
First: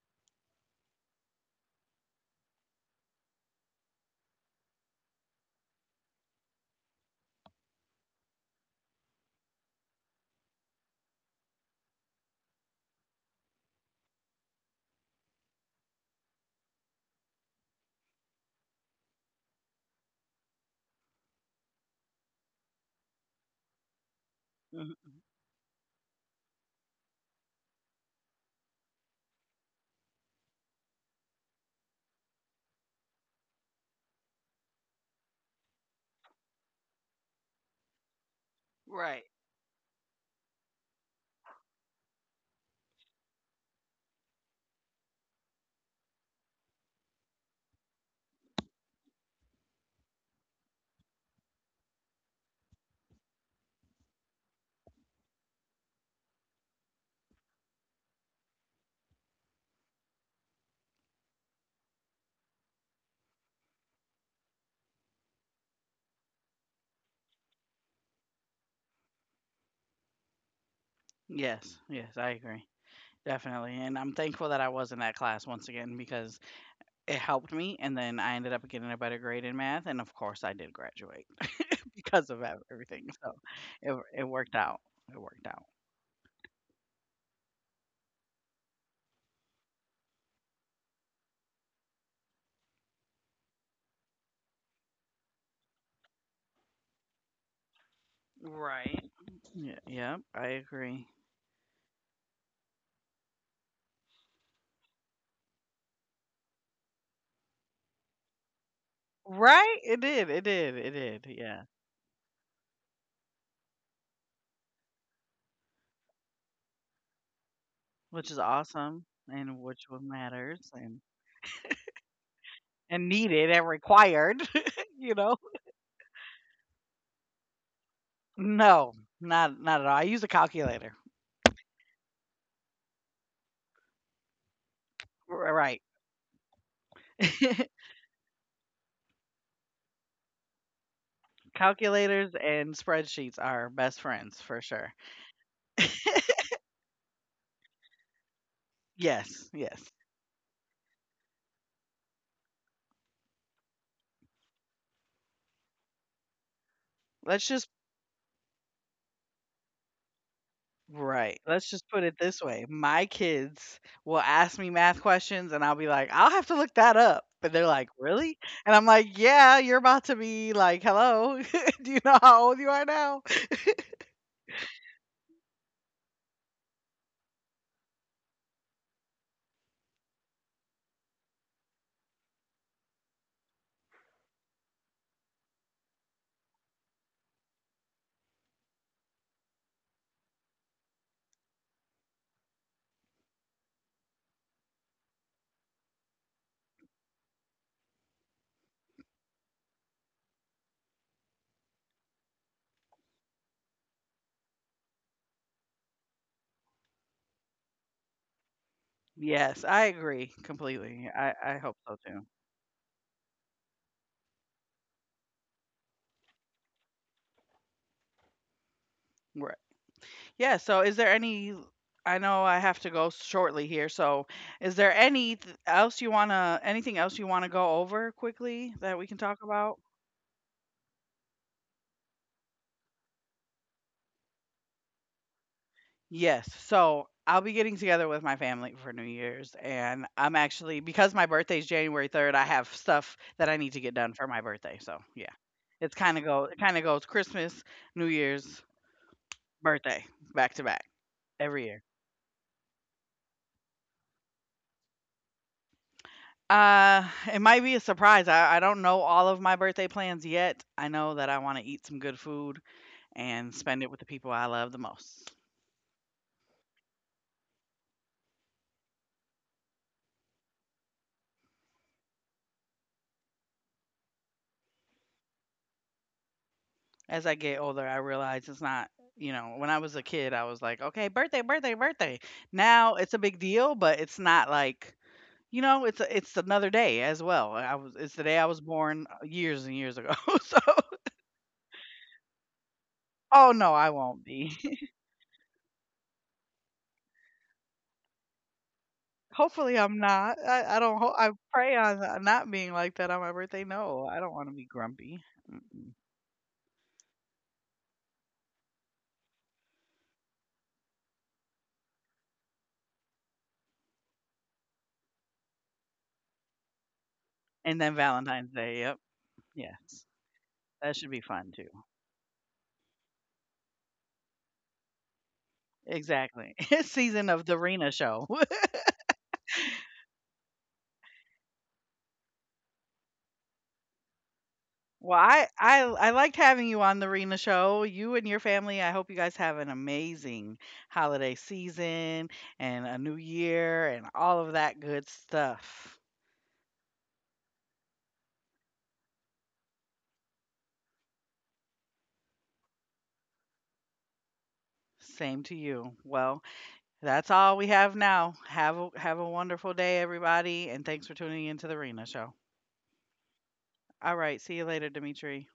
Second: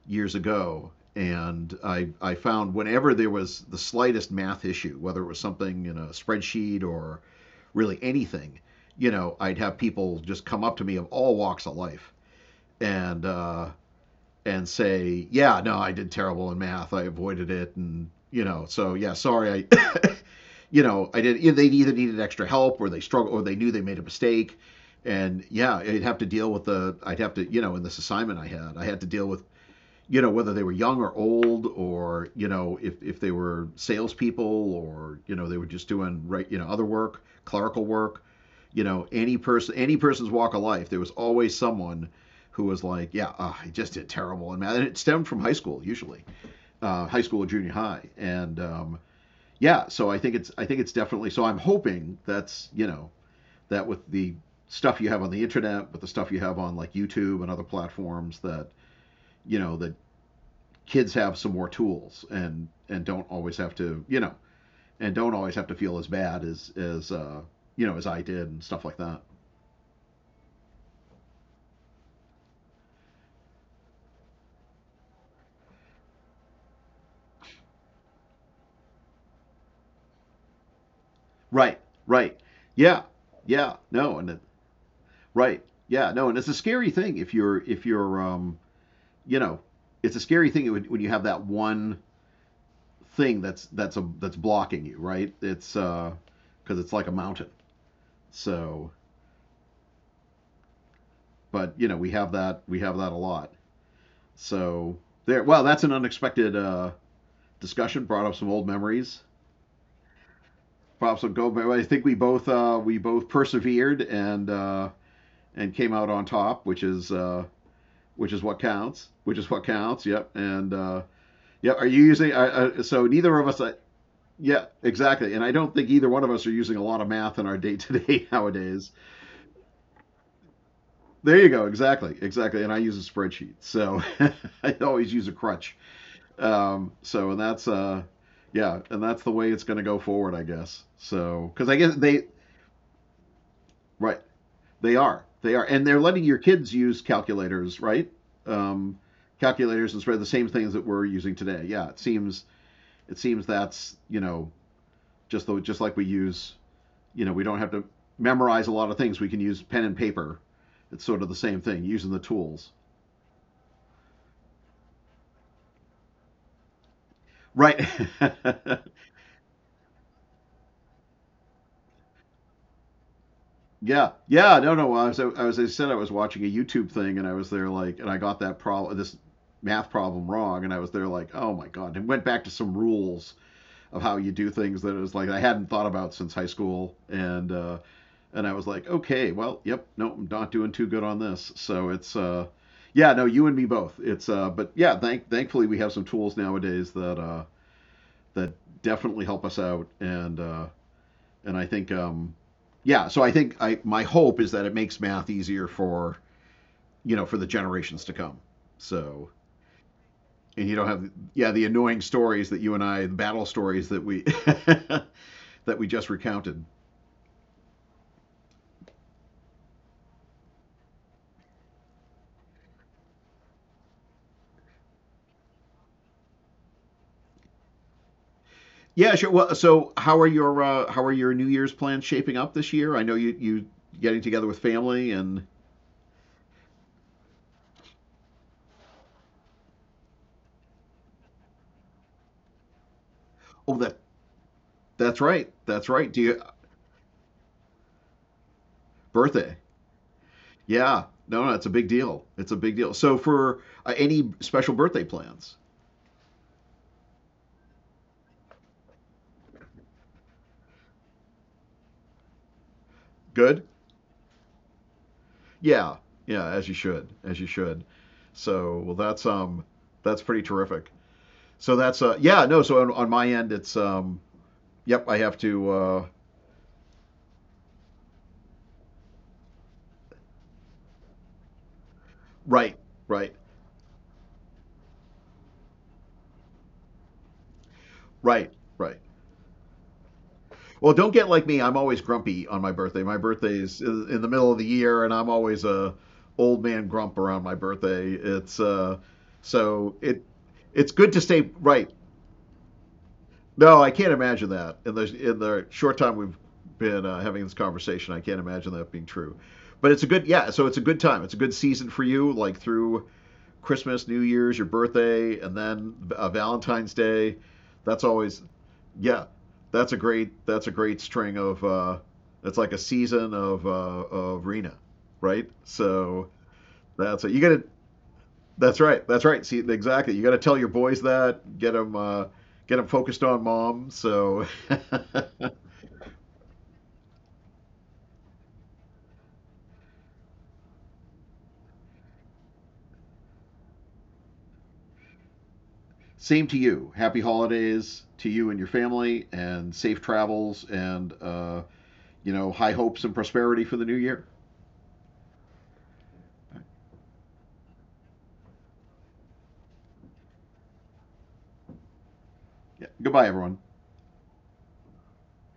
years ago and I I found whenever there was the slightest math issue, whether it was something in a spreadsheet or really anything, you know, I'd have people just come up to me of all walks of life and uh, and say, yeah, no, I did terrible in math. I avoided it, and you know, so yeah, sorry, I, you know, I did. They either needed extra help, or they struggled, or they knew they made a mistake, Mhm. and yeah, I'd have to deal with the. I'd have to, you know, in this assignment I had, I had to deal with, you know, whether they were young or old, or you know, if if they were salespeople, or you know, they were just doing right, you know, other work, clerical work, you know, Right. any person, any person's walk of life, there was always someone who was like, yeah, uh, I just did terrible in math, and it stemmed from high school usually, uh, high school or junior high, and um, yeah, so I think it's I think it's definitely so. I'm hoping that's, you know, that with the stuff you have on the internet, with the stuff you have on like YouTube and other platforms that you know that kids have some more tools and and don't always have to you know and don't always have to feel as bad as as uh, you know, as I did and stuff like that. Yes, yes, I agree. Definitely. And I'm thankful that I was in that class once again because it helped me. And then I ended up getting a better grade in math. And of course, I did graduate Right, because right, of ev- yeah, everything. So yeah, no, it, it and it, worked out. It worked right, out. yeah, no, and it's a scary thing if you're if you're um you know, it's a scary thing when, when you have that one thing that's that's a that's blocking you, right? it's uh Because it's like a mountain. So Right. Yeah, yep, I agree. but you know we have that we have that a lot. So there, well, that's an unexpected uh discussion. Brought up some old memories, Right? It did. It did. It brought up did. some Yeah. go. I think we both uh, we both persevered and uh, and came out on top, which is uh, Which which is is what awesome counts, which is and what which counts. one Yep, matters and and uh, yep. Are you using? Uh, uh, so and neither of needed us. and Uh, required, yeah, you exactly. know. And I don't think either one of us are using a lot of math in our day to day nowadays. No, not not at all. I use a calculator. There you go. Exactly. Exactly. And I use a spreadsheet. So I always use a R crutch. right. Um, so, and that's, uh, yeah, and that's the way it's going to go forward, I guess. So, because I guess they, Calculators and spreadsheets are best right. friends for They sure. are. They are, and they're letting your kids use calculators, right? Um, Yes, Calculators yes. and spread the same things that we're using today. Yeah, it seems it seems that's you know just the, just like we use you know we Let's don't have just to memorize a lot of things. We can use pen and paper. It's sort of the right. same Let's thing just put using the it this way. tools, My kids will ask me math questions and I'll be like, "I'll have to look that up." But they're right? like, "Really?" And I'm like, "Yeah, you're about to be like, hello. Do you know how old you are now?" yeah, yeah. No, no. I was I was I said I was watching a YouTube thing and I was there like and I got that problem this math problem wrong and I was there like, oh my god, and went back to some rules of how you do things that is like I hadn't thought about since high school, and uh, and I was like, okay, well, yep, no, I'm not doing too good on this. So it's uh, yeah, no, you and me both. It's uh, but yeah, thank thankfully we have some tools nowadays that uh, that definitely help us out, and uh, and I think um, yeah, so I think I my hope is that it makes math easier for you know for the generations to come. So Yes, I agree and you don't have completely. I yeah I the hope so annoying too. stories that you and I the battle stories that we that we just recounted. Yeah, so is there any I know I have to go shortly here, so is there any th- else you wanna anything else you wanna go over quickly that we Yeah, can sure. talk Well, about? so how are your uh, how are your New Year's plans shaping up this year? I know you you getting together with family and Yes. So I'll be getting together with my family for New Year's and I'm actually because my birthday's January third, I have stuff that I need oh to get that done for my birthday. So, that's yeah. right that's It's right. kind Do of you go it kind of goes Christmas, New Year's, birthday? birthday, back to back Yeah, no, no, it's a every big year. deal. It's a big deal. So for uh, any special birthday plans? Uh, it might be a surprise. I, I don't know all of my birthday plans yet. I know that I want to eat some good food Good. and spend it with the people I love the most. Yeah, yeah, as you should, as you should. So well, that's um that's pretty terrific. So that's uh yeah no. So on, on my end, it's um yep I have to uh As I get older, I realize it's not, you know, when I was a kid, I was like, okay, birthday, birthday, birthday. right Now it's a right big deal, but it's not like, you know, it's a, it's another day as well. I was it's the day I right was right. born uh, years and years ago. So, Well, don't get like me. I'm always grumpy on my birthday. My oh birthday no, is I in won't the middle be. of the year, and I'm always a old man grump around my birthday. It's uh, Hopefully, so I'm it not. I, I it's don't. good Ho- to I stay pray right. on uh, not being like that on my birthday. No, I No, can't I don't imagine want to be that. In grumpy. the in the Mm-mm. short time we've been uh, having this conversation, I can't imagine that being true. But it's a good yeah. So it's a good time. It's a good season for you, like through Christmas, New Year's, your birthday, and then uh, Valentine's Day. And then That's always Valentine's Day. Yep. yeah, that's a Yes, great that's a that great should be string fun of too. uh, that's like a season of uh, of Rena, right? So Exactly. It's that's a season You of got the to Rena show. that's right that's right. See exactly. You got to tell your boys that get them uh, get them focused on mom. So Well, I, I I liked having you on the Rena show. You and your family. I hope you guys have an amazing holiday season and a new year and all of that good stuff. same to you. Happy holidays to you and your family, and safe travels, and uh, you know high hopes and prosperity for the new year. Same to you. Well. That's all we have now. Have a, have a wonderful day, everybody, and thanks for tuning into the Rena Show. Yeah. Goodbye, everyone. All right, see you later, Dimitri.